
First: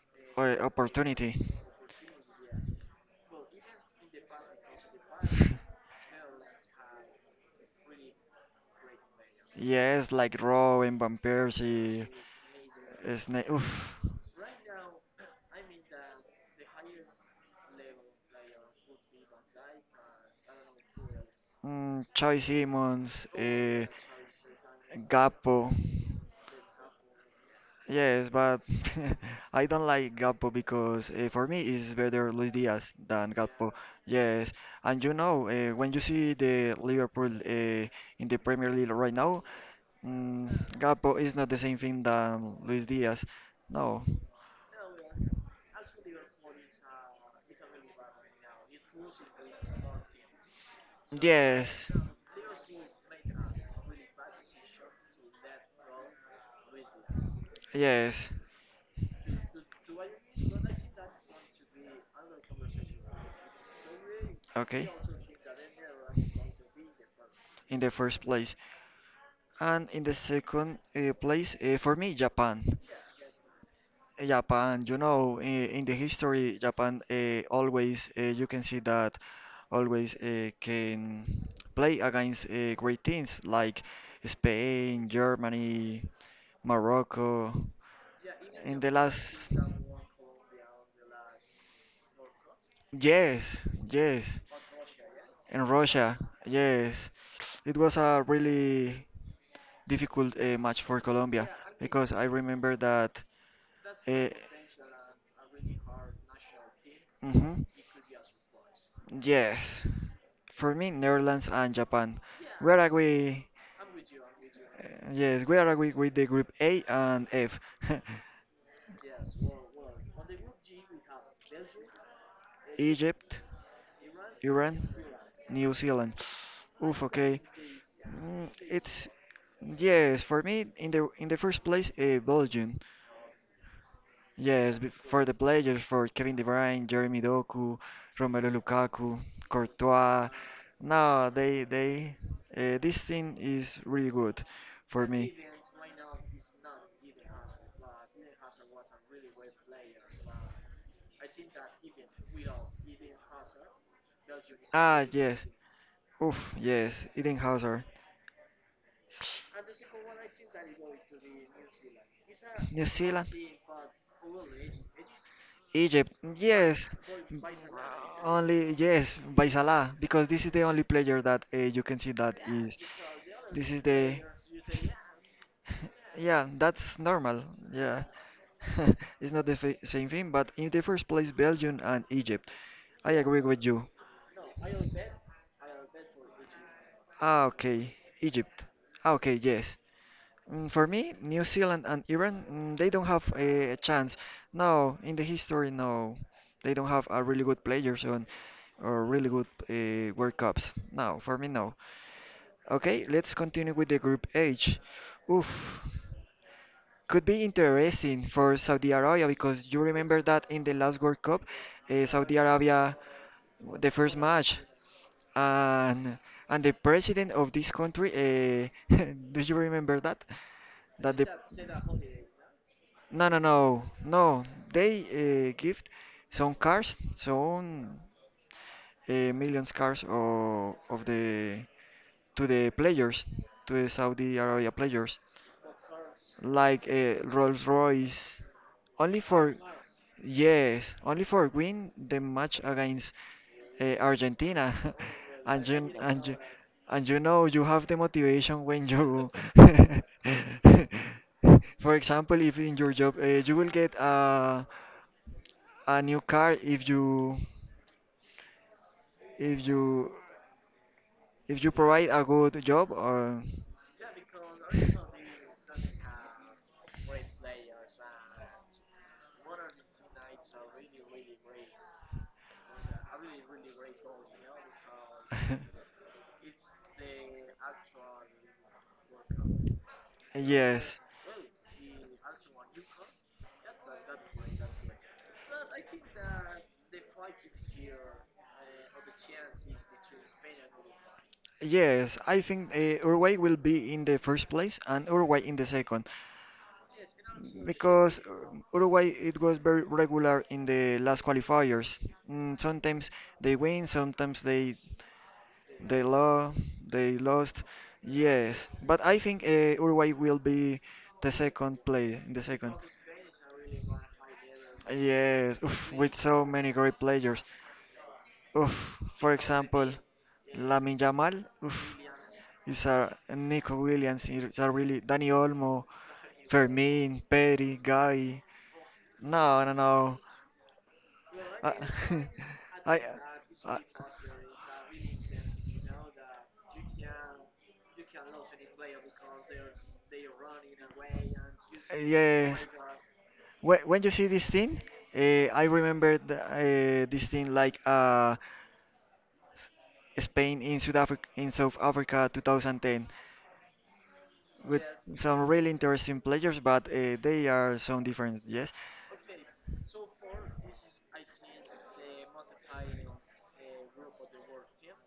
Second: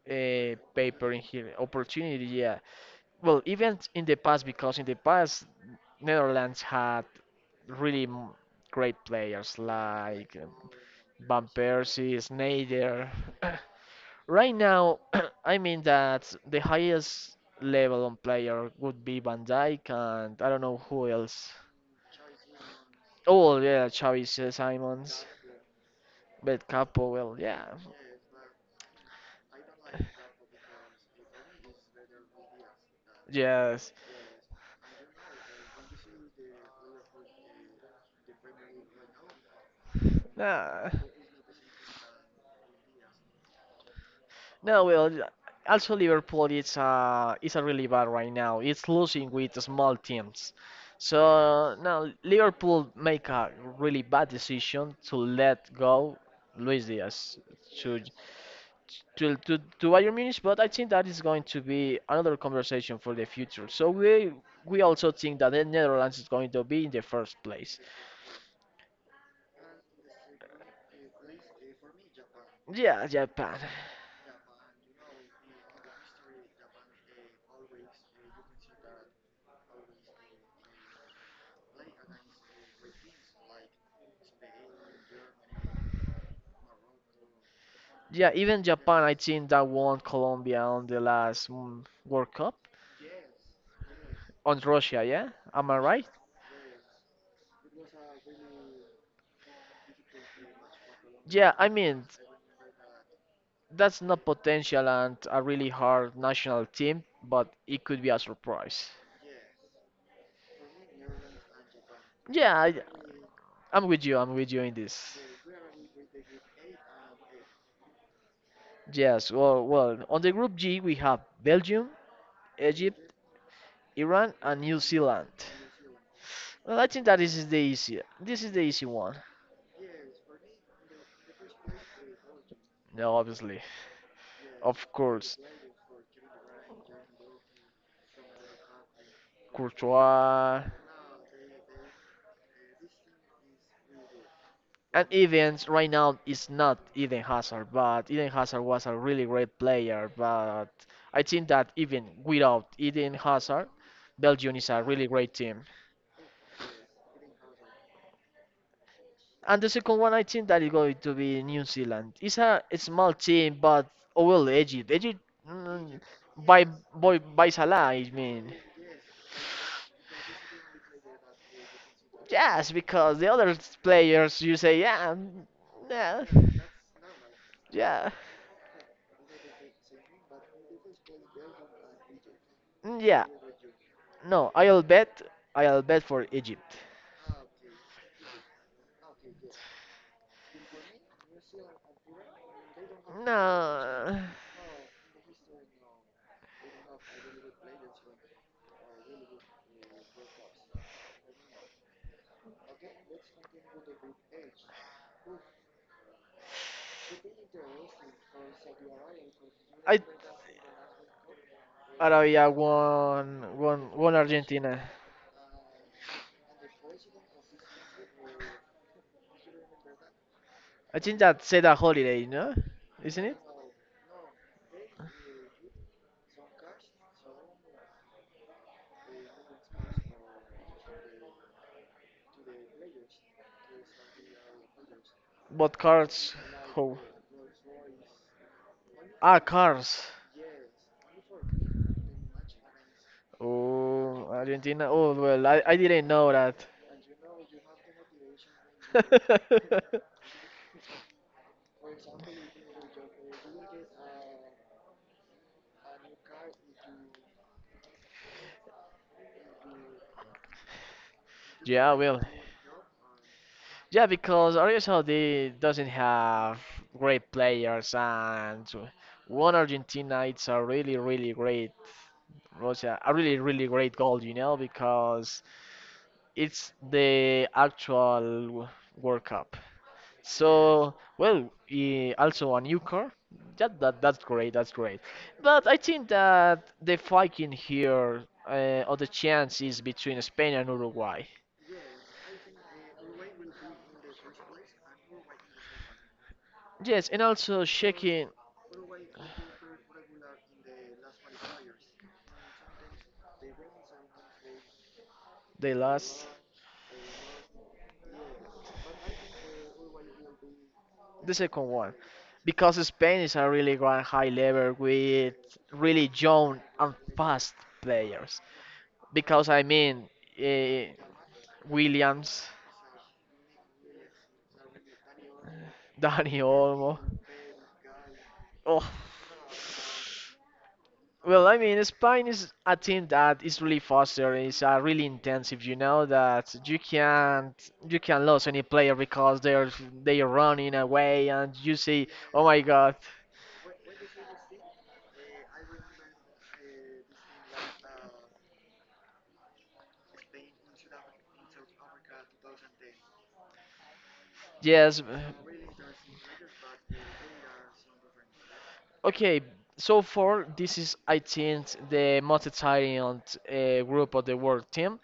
Speaker 2: or
Speaker 1: paper in
Speaker 2: opportunity.
Speaker 1: here opportunity. Yeah. Well, even in the past because in the past Netherlands had really m- great players
Speaker 2: Yes,
Speaker 1: like
Speaker 2: like Rowe and Van
Speaker 1: Van
Speaker 2: Persie,
Speaker 1: Persie, Sneijder.
Speaker 2: Sna oof,
Speaker 1: Right now, I mean that the highest level on player would be Van Dijk and I don't know who else.
Speaker 2: mm, Choi Simmons,
Speaker 1: Oh yeah, Xavi Simons,
Speaker 2: Gappo.
Speaker 1: but Capo. Well, yeah,
Speaker 2: Yes, but I don't like Gappo because for me it's better Luis Diaz than Gappo.
Speaker 1: yes.
Speaker 2: Yes, and you know when you see the Liverpool in the Premier League right now, mm,
Speaker 1: Nah,
Speaker 2: Gapo is not the same thing than Luis Diaz. No.
Speaker 1: no. Well, also Liverpool it's a really bad right now. It's losing with the small teams, so
Speaker 2: Yes.
Speaker 1: now Liverpool make a really bad decision to let go Luis Diaz to
Speaker 2: Yes.
Speaker 1: to Bayern Munich. But I think that is going to be another conversation for the future. So we
Speaker 2: Okay.
Speaker 1: also think that the Netherlands is going to be in the first
Speaker 2: In
Speaker 1: place.
Speaker 2: the first place. And in the second place, for me, Japan.
Speaker 1: Yeah, Japan.
Speaker 2: Japan, you know, in the history, Japan always, you can see that always can play against great teams like Spain, Germany, Morocco.
Speaker 1: Yeah, even
Speaker 2: In the
Speaker 1: Japan, I
Speaker 2: last,
Speaker 1: think that won Colombia on the last mm, World Cup
Speaker 2: yes, yes,
Speaker 1: on Russia. Yeah,
Speaker 2: in
Speaker 1: am I right?
Speaker 2: Russia, yes, it was a really difficult match for Colombia
Speaker 1: Yeah, I mean
Speaker 2: because I remember that
Speaker 1: that's not
Speaker 2: uh,
Speaker 1: potential and a really hard national team, but
Speaker 2: hmm,
Speaker 1: it could be a surprise.
Speaker 2: yes, for me Netherlands and Japan.
Speaker 1: Yeah,
Speaker 2: Where are we,
Speaker 1: I'm with you. I'm with you in this.
Speaker 2: yes, where are we with the group A and F?
Speaker 1: Yes, well, well, on the group G we have Belgium, Egypt,
Speaker 2: Egypt,
Speaker 1: Iran, and New
Speaker 2: Iran,
Speaker 1: Zealand.
Speaker 2: New Zealand.
Speaker 1: Well, I
Speaker 2: Oof,
Speaker 1: think that this
Speaker 2: okay.
Speaker 1: is the easy. This
Speaker 2: Mm,
Speaker 1: is the easy
Speaker 2: it's
Speaker 1: one.
Speaker 2: yes for me in the first place Belgium.
Speaker 1: No, obviously,
Speaker 2: Yes,
Speaker 1: of
Speaker 2: for the
Speaker 1: course,
Speaker 2: players for Kevin De Bruyne, Jeremy Doku, Romelu Lukaku, Courtois.
Speaker 1: Courtois,
Speaker 2: No, they this thing is really good for
Speaker 1: and
Speaker 2: me.
Speaker 1: Evans right now is not Eden Hazard, but Eden Hazard was a really great player. But I think that even without Eden Hazard, Belgium is a
Speaker 2: Ah
Speaker 1: really great
Speaker 2: yes,
Speaker 1: team.
Speaker 2: oof yes, Eden Hazard.
Speaker 1: And the second one, I think that is going to be New Zealand. It's a small team, but oh well, Egypt. Egypt mm,
Speaker 2: Egypt,
Speaker 1: by,
Speaker 2: yes. m-
Speaker 1: by Salah, I mean.
Speaker 2: Only yes, by Salah, because this is the only player that you can see that
Speaker 1: Yes,
Speaker 2: is,
Speaker 1: because the other
Speaker 2: this is the
Speaker 1: players, you say, yeah, mm, yeah,
Speaker 2: yeah, that's normal. Yeah,
Speaker 1: yeah,
Speaker 2: it's not the same thing, but in the first place, Belgium and Egypt.
Speaker 1: mm,
Speaker 2: I
Speaker 1: yeah.
Speaker 2: agree with you.
Speaker 1: No, I'll bet. I'll bet for Egypt.
Speaker 2: Ah, okay, Egypt. Ah, okay, yes. Mm, for me, New Zealand and Iran, mm, they don't have a chance.
Speaker 1: No.
Speaker 2: No, in the history, no, they don't have a really good players on or really good World Cups. No, for me, no. Okay, let's continue with the Group H. Oof, could be interesting for Saudi Arabia because you
Speaker 1: I
Speaker 2: remember that in the last World Cup, Saudi
Speaker 1: Arabia
Speaker 2: Arabia
Speaker 1: won, won,
Speaker 2: the
Speaker 1: won
Speaker 2: first match
Speaker 1: Argentina.
Speaker 2: and and the president of this country uh, do you remember that
Speaker 1: I
Speaker 2: that
Speaker 1: think
Speaker 2: the
Speaker 1: that's said a holiday, no? Isn't
Speaker 2: no
Speaker 1: it?
Speaker 2: no no no they give some cars some millions cars of the to the players to the Saudi Arabia players
Speaker 1: But cars,
Speaker 2: like
Speaker 1: who?
Speaker 2: a Rolls Royce, only
Speaker 1: Ah,
Speaker 2: for
Speaker 1: cars.
Speaker 2: yes, only for win the match against
Speaker 1: Oh,
Speaker 2: Argentina.
Speaker 1: Argentina. Oh, well,
Speaker 2: And
Speaker 1: I
Speaker 2: you
Speaker 1: didn't
Speaker 2: and
Speaker 1: know
Speaker 2: you
Speaker 1: that.
Speaker 2: and you know you have the motivation when you, for example, if in your job you will get a new car if you if you if you
Speaker 1: Yeah,
Speaker 2: provide
Speaker 1: well,
Speaker 2: a good job or
Speaker 1: yeah, because Arabia Saudi doesn't have great players, and one Argentina, it's a really, really great, was a really, really great goal, you know, because it's the actual w- World Cup. So,
Speaker 2: yes.
Speaker 1: well, also a new car. That's great. That's great. But I think that the fighting here or the chance is between Spain and Uruguay.
Speaker 2: Yes, I think Uruguay will be in the first place and Uruguay in the second.
Speaker 1: Yes, and also
Speaker 2: Because
Speaker 1: checking
Speaker 2: Uruguay it was very regular in the last qualifiers. Mm, sometimes they win, sometimes
Speaker 1: the
Speaker 2: they
Speaker 1: last,
Speaker 2: lost, they lost. Yes, but I think Uruguay will be the
Speaker 1: the second
Speaker 2: second
Speaker 1: one,
Speaker 2: play in the second.
Speaker 1: because Spain is a really grand high level with
Speaker 2: Yes, oof,
Speaker 1: really
Speaker 2: with so
Speaker 1: young
Speaker 2: many
Speaker 1: and
Speaker 2: great players.
Speaker 1: fast players.
Speaker 2: Oof, for
Speaker 1: Because I
Speaker 2: example,
Speaker 1: mean, uh,
Speaker 2: Lamin Yamal, oof,
Speaker 1: Williams,
Speaker 2: is a and Nico Williams, is a really Dani Olmo,
Speaker 1: Dani Olmo.
Speaker 2: Fermin, Perry, Guy.
Speaker 1: Oh.
Speaker 2: No, no, no.
Speaker 1: Well, I
Speaker 2: I,
Speaker 1: mean, Spain is a
Speaker 2: I,
Speaker 1: team that is
Speaker 2: I,
Speaker 1: really faster. It's really intensive. You know that you can not lose any player because they're running away, and you see, oh my
Speaker 2: yes.
Speaker 1: God,
Speaker 2: When you see this thing, uh, I remember the, this thing like a Spain in South Africa 2010 with
Speaker 1: yes.
Speaker 2: some really interesting players, but they are some different. Yes,
Speaker 1: Okay, so far this is I think the most exciting group of the world team.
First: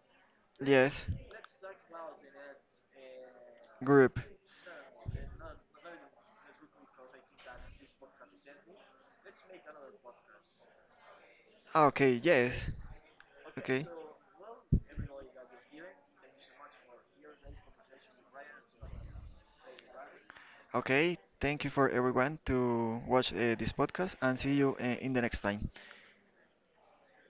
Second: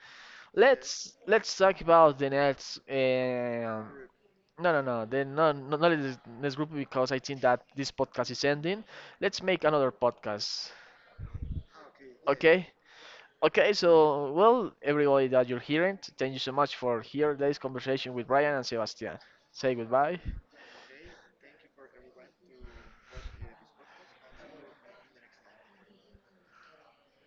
Speaker 2: yes,
Speaker 1: Let's talk about the Nets.
Speaker 2: group.
Speaker 1: No, no, no. Then not in this group because I think that this podcast is ending. Let's make another podcast.
Speaker 2: Ah, okay,
Speaker 1: Okay.
Speaker 2: yes,
Speaker 1: Okay.
Speaker 2: okay,
Speaker 1: So well, everybody that you're hearing, thank you so much for here today's conversation with Brian and Sebastian. Say goodbye.
Speaker 2: okay. Thank you for everyone to watch this podcast, and see you in the next time.